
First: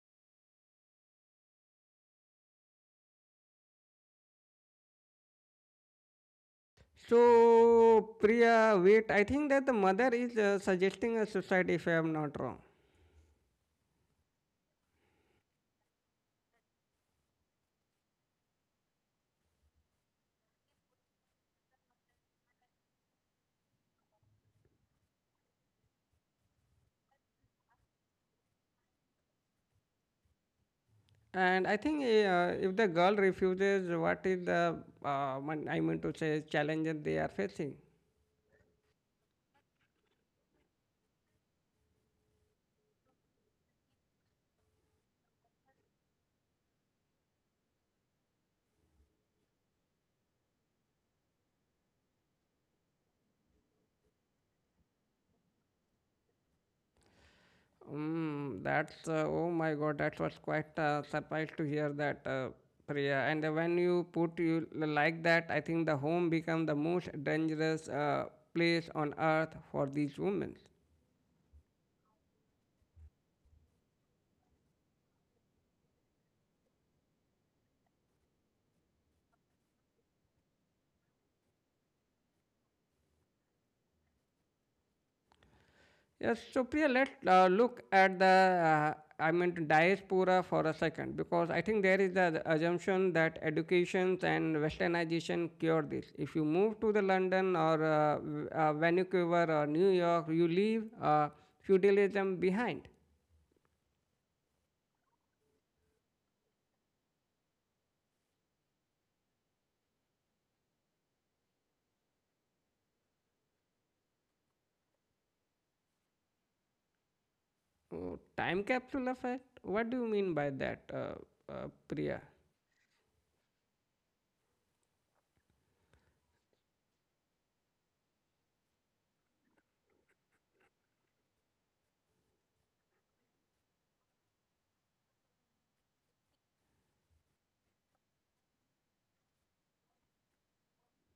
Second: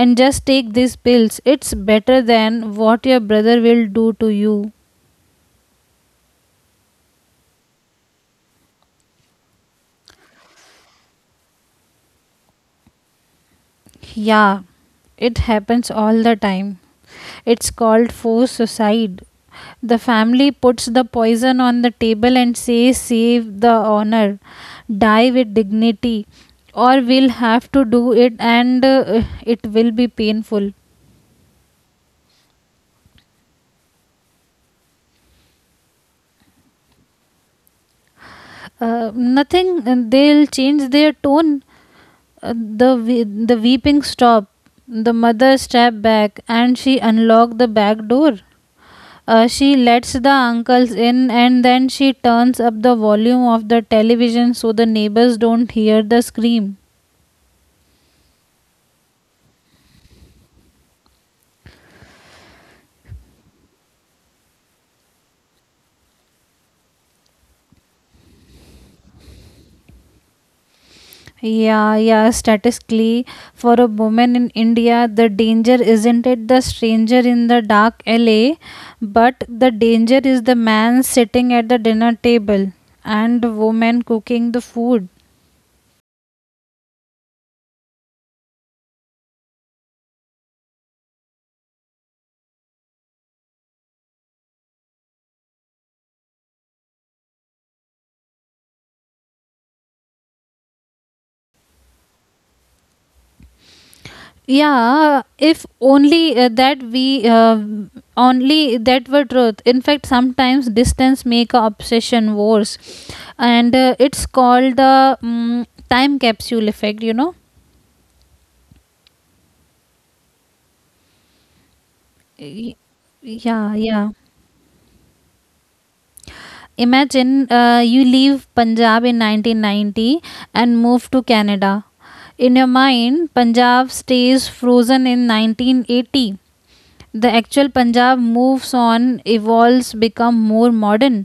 Speaker 2: And just take these pills. It's better than what your brother will do to you.
Speaker 1: So Priya, wait, I think that the mother is suggesting a suicide if I am not wrong.
Speaker 2: Yeah, it happens all the time. It's called forced suicide. The family puts the poison on the table and says, Save the honor, die with dignity, or we'll have to do it and it will be painful.
Speaker 1: And I think if the girl refuses, what is the I mean to say challenges they are facing?
Speaker 2: Nothing, they'll change their tone. Uh, the weeping stopped. The mother stepped back and she unlocked the back door. She lets the uncles in and then she turns up the volume of the television so the neighbors don't hear the scream.
Speaker 1: Mm, that's oh my god, that was quite surprised to hear that, Priya. And when you put you like that, I think the home become the most dangerous place on earth for these women.
Speaker 2: Yeah, yeah, statistically, for a woman in India, the danger isn't it the stranger in the dark alley, but the danger is the man sitting at the dinner table and the woman cooking the food.
Speaker 1: Yes, so Priya, let's look at the I mean diaspora for a second because I think there is the assumption that educations and westernization cure this. If you move to the London or Vancouver or New York, you leave. Feudalism behind.
Speaker 2: Yeah, if only that we only that were truth. In fact, sometimes distance make a obsession worse, and it's called the time capsule effect.
Speaker 1: Oh, time capsule effect? What do you mean by that, Priya?
Speaker 2: Y- yeah, yeah, imagine you leave punjab in 1990 and move to canada. In your mind punjab stays frozen in 1980. The actual Punjab moves on, evolves, become more modern.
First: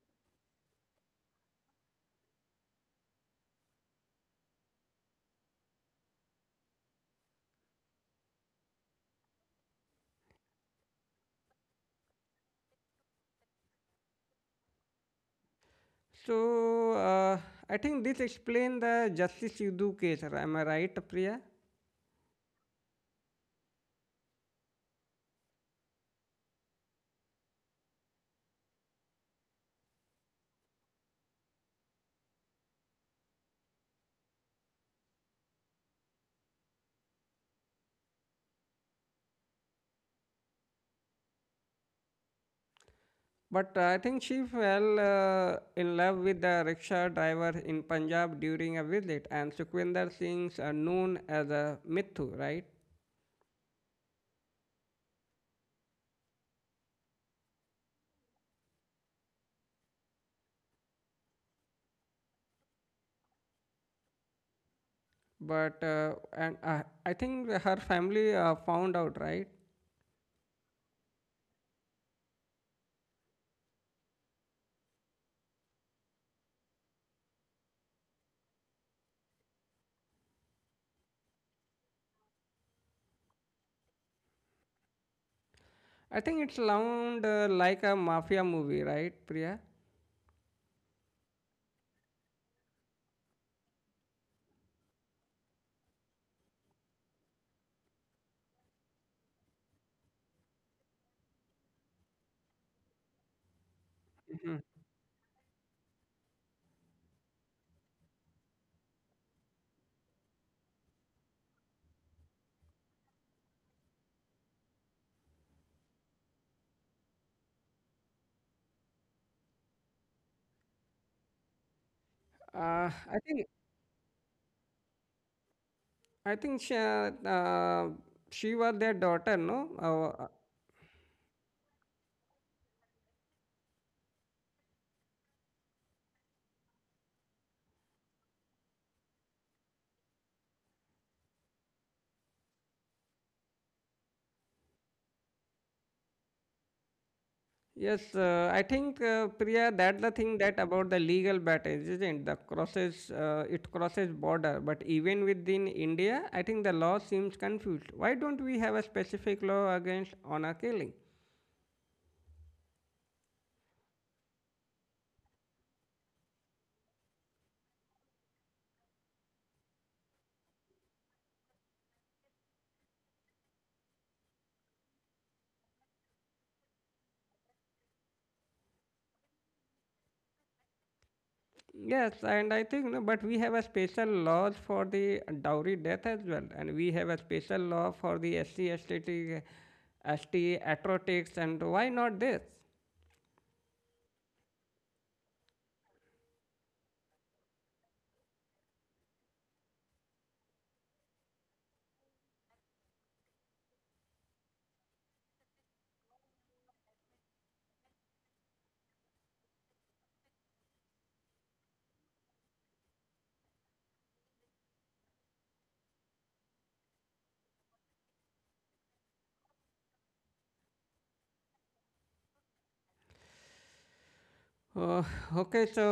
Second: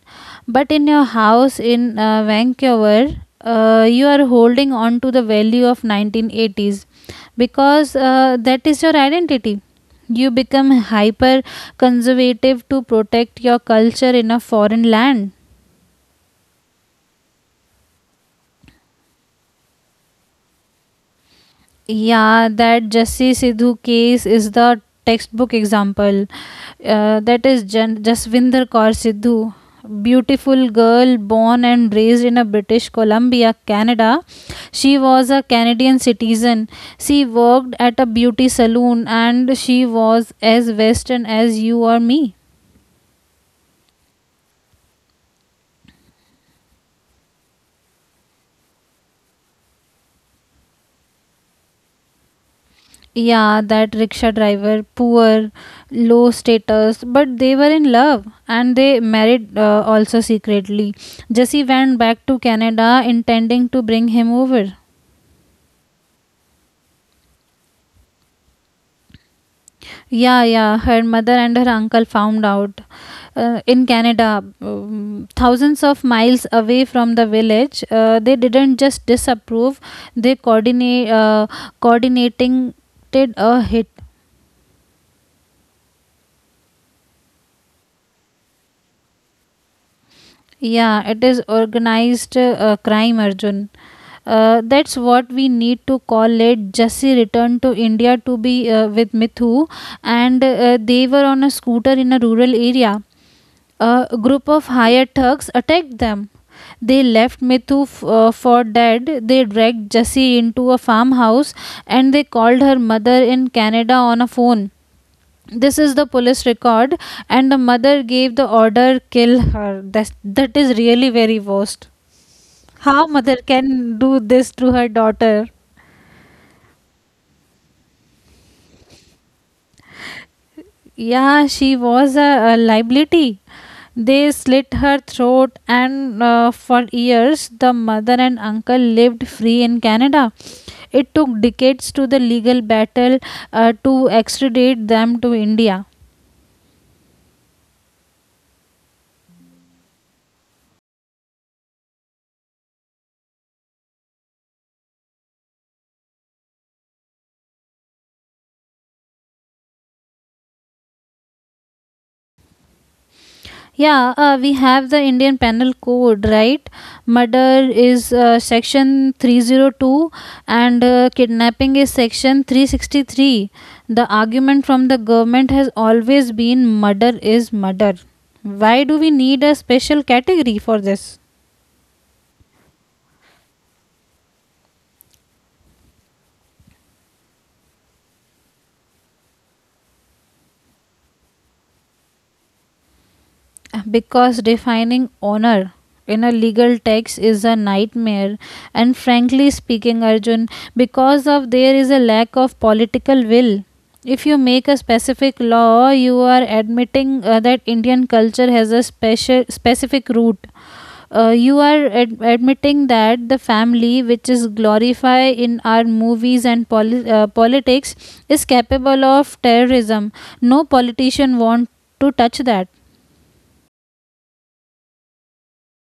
Speaker 2: But in your house in Vancouver, you are holding on to the value of 1980s because that is your identity. You become hyper conservative to protect your culture in a foreign land.
Speaker 1: So, uh, I think this explains the Justice Sidhu case, am I right, Priya?
Speaker 2: Yeah, that Jassi Sidhu case is the textbook example. That is Jasvinder Kaur Sidhu, beautiful girl born and raised in a British Columbia, Canada. She was a Canadian citizen. She worked at a beauty saloon and she was as Western as you or me.
Speaker 1: But I think she fell in love with the rickshaw driver in Punjab during a visit, and Sukhvinder Singh's known as a Mithu, right?
Speaker 2: Yeah, that rickshaw driver, poor, low status, but they were in love and they married also secretly. Jessie went back to Canada intending to bring him over.
Speaker 1: But and I think her family found out, right?
Speaker 2: Yeah, yeah, her mother and her uncle found out. In Canada, thousands of miles away from the village, they didn't just disapprove, they coordinate, coordinating a hit.
Speaker 1: I think it sound like a mafia movie, right, Priya?
Speaker 2: Yeah, it is organized crime, Arjun. That's what we need to call it. Jesse returned to India to be with Mithu, and they were on a scooter in a rural area. A group of hired thugs attacked them. They left Mithu for dead. They dragged Jessie into a farmhouse and they called her mother in Canada on a phone. This is the police record. And the mother gave the order, kill her. That that is really very worst.
Speaker 1: Uh,
Speaker 2: How
Speaker 1: I
Speaker 2: mother
Speaker 1: think
Speaker 2: can do this to her daughter?
Speaker 1: I think she, uh, uh, she was their daughter, no? Uh,
Speaker 2: Yeah, she was a liability. They slit her throat, and for years the mother and uncle lived free in canada. It took decades to the legal battle to extradite them to india.
Speaker 1: yes, I think Priya, that's the thing that about the legal battles, isn't the crosses? It crosses border, but even within India, I think the law seems confused. Why don't we have a specific law against honor killing?
Speaker 2: Yeah, we have the Indian Penal Code, right? Murder is section 302, and kidnapping is section 363. The argument from the government has always been, murder is murder. Why do we need a special category for this?
Speaker 1: Yes, and I think no, but we have a special laws for the dowry death as well, and we have a special law for the SC, ST atrocities, and why not this?
Speaker 2: Because defining honor in a legal text is a nightmare. And frankly speaking, Arjun, because of there is a lack of political will. If you make a specific law, you are admitting that indian culture has a special specific root. You are admitting that the family, which is glorified in our movies and politics, is capable of terrorism. No politician want to touch that.
Speaker 1: Uh, okay, so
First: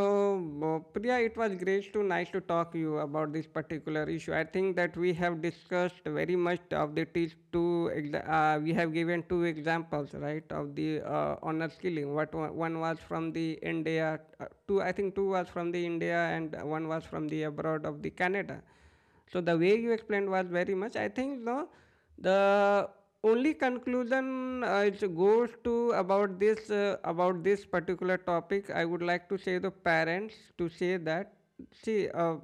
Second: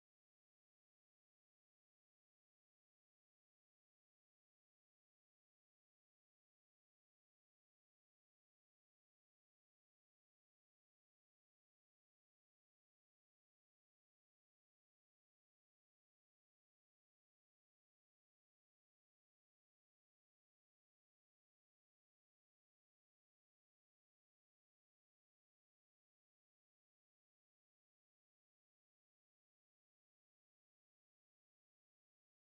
Speaker 1: uh, Priya, it was great to nice to talk you about this particular issue. I think that we have discussed very much of the these two. We have given two examples, right, of the honor killing. What one one was from the India, two I think two was from the India, and one was from the abroad of the Canada. So the way you explained was very much. I think no, the only conclusion it goes to about this particular topic. I would like to say the parents to say that see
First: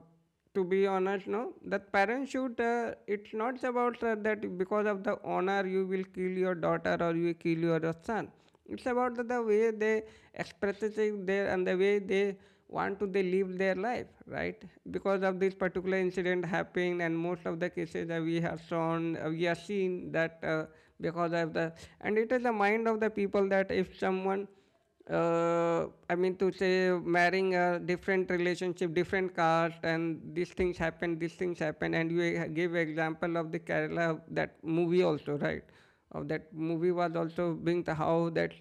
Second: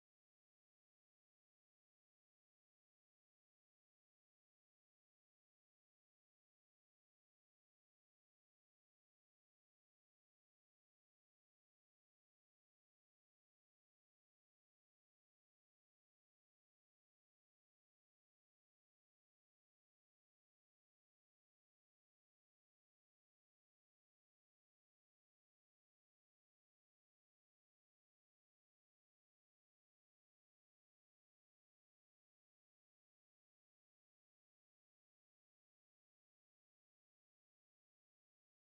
Speaker 1: to be honest, no, that parents should. It's not about that because of the honor you will kill your daughter or you kill your son. It's about the way they express their and the way they want to they live their life, right? Because of this particular incident happening, and most of the cases that we have shown, we have seen that because of the and it is the mind of the people that if someone I mean to say marrying a different relationship, different caste, and these things happen, and you give example of the Kerala that movie also, right? Of that movie was also being the how that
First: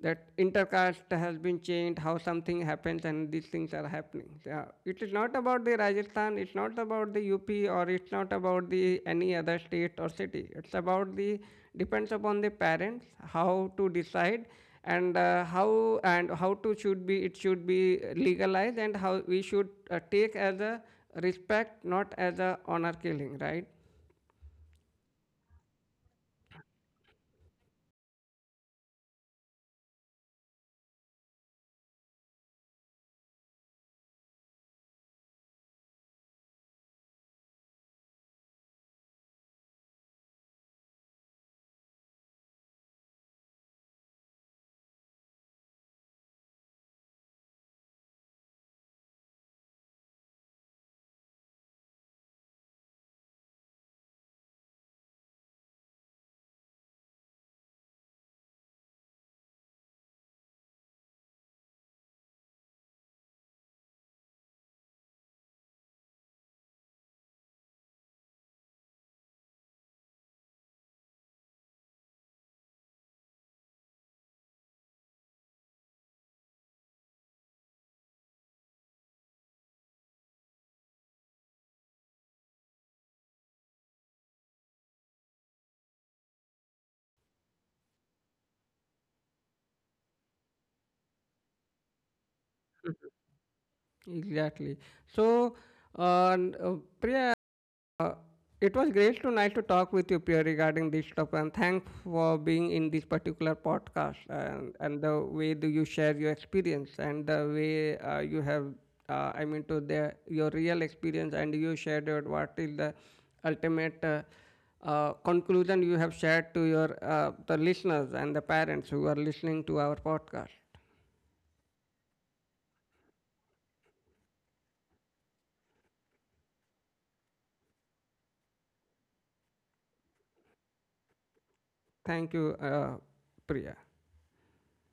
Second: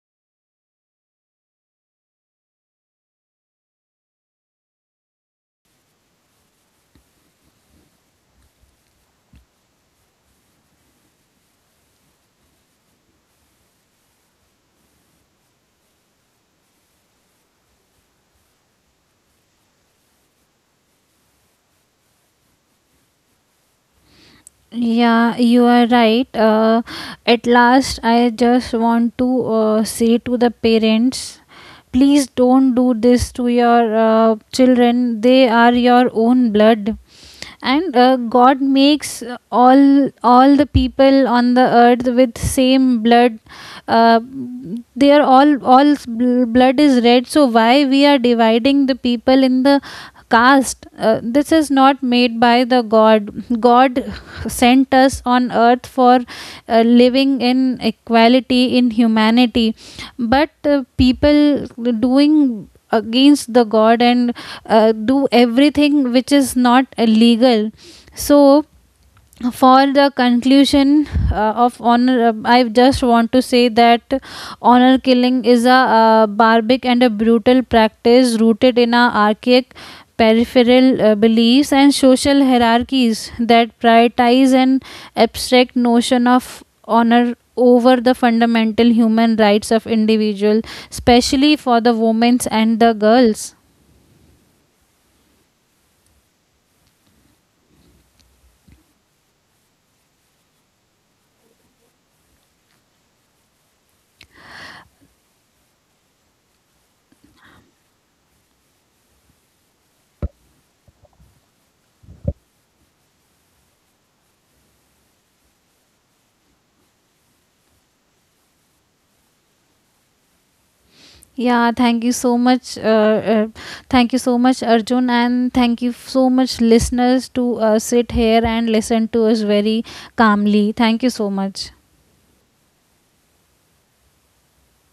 Speaker 1: that intercaste has been changed, how something happens, and these things are happening. Yeah. It is not about the Rajasthan, it's not about the UP, or it's not about the any other state or city. It's about the depends upon the parents how to decide and how and how to should be it should be legalized and how we should take as a respect not as a honor killing, right?
Speaker 2: Yeah, you are right. At last, I just want to say to the parents, please don't do this to your children, they are your own blood. And God makes all the people on the earth with same blood. Uh, they are all blood is red. So why we are dividing the people in the caste? This is not made by the god. God sent us on earth for living in equality in humanity, but people doing against the god, and do everything which is not legal. So for the conclusion of honor, I just want to say that honor killing is a barbaric and a brutal practice rooted in a archaic peripheral beliefs and social hierarchies that prioritize an abstract notion of honor over the fundamental human rights of individual, especially for the women and the
Speaker 1: Mhm.
Speaker 2: girls.
Speaker 1: Exactly. so uh, n- uh, Priya, Uh, it was great tonight to talk with you, Pierre, regarding this topic, and thanks for being in this particular podcast and the way do you share your experience and the way you have, I mean, to the your real experience and you shared it, what is the ultimate conclusion you have shared to your the listeners and the parents who are listening to our podcast.
Speaker 2: Yeah, thank you so much. Thank you so much, Arjun, and thank you so much, listeners, to sit here and listen to us very calmly. Thank you so much.
Speaker 1: Thank you, Priya.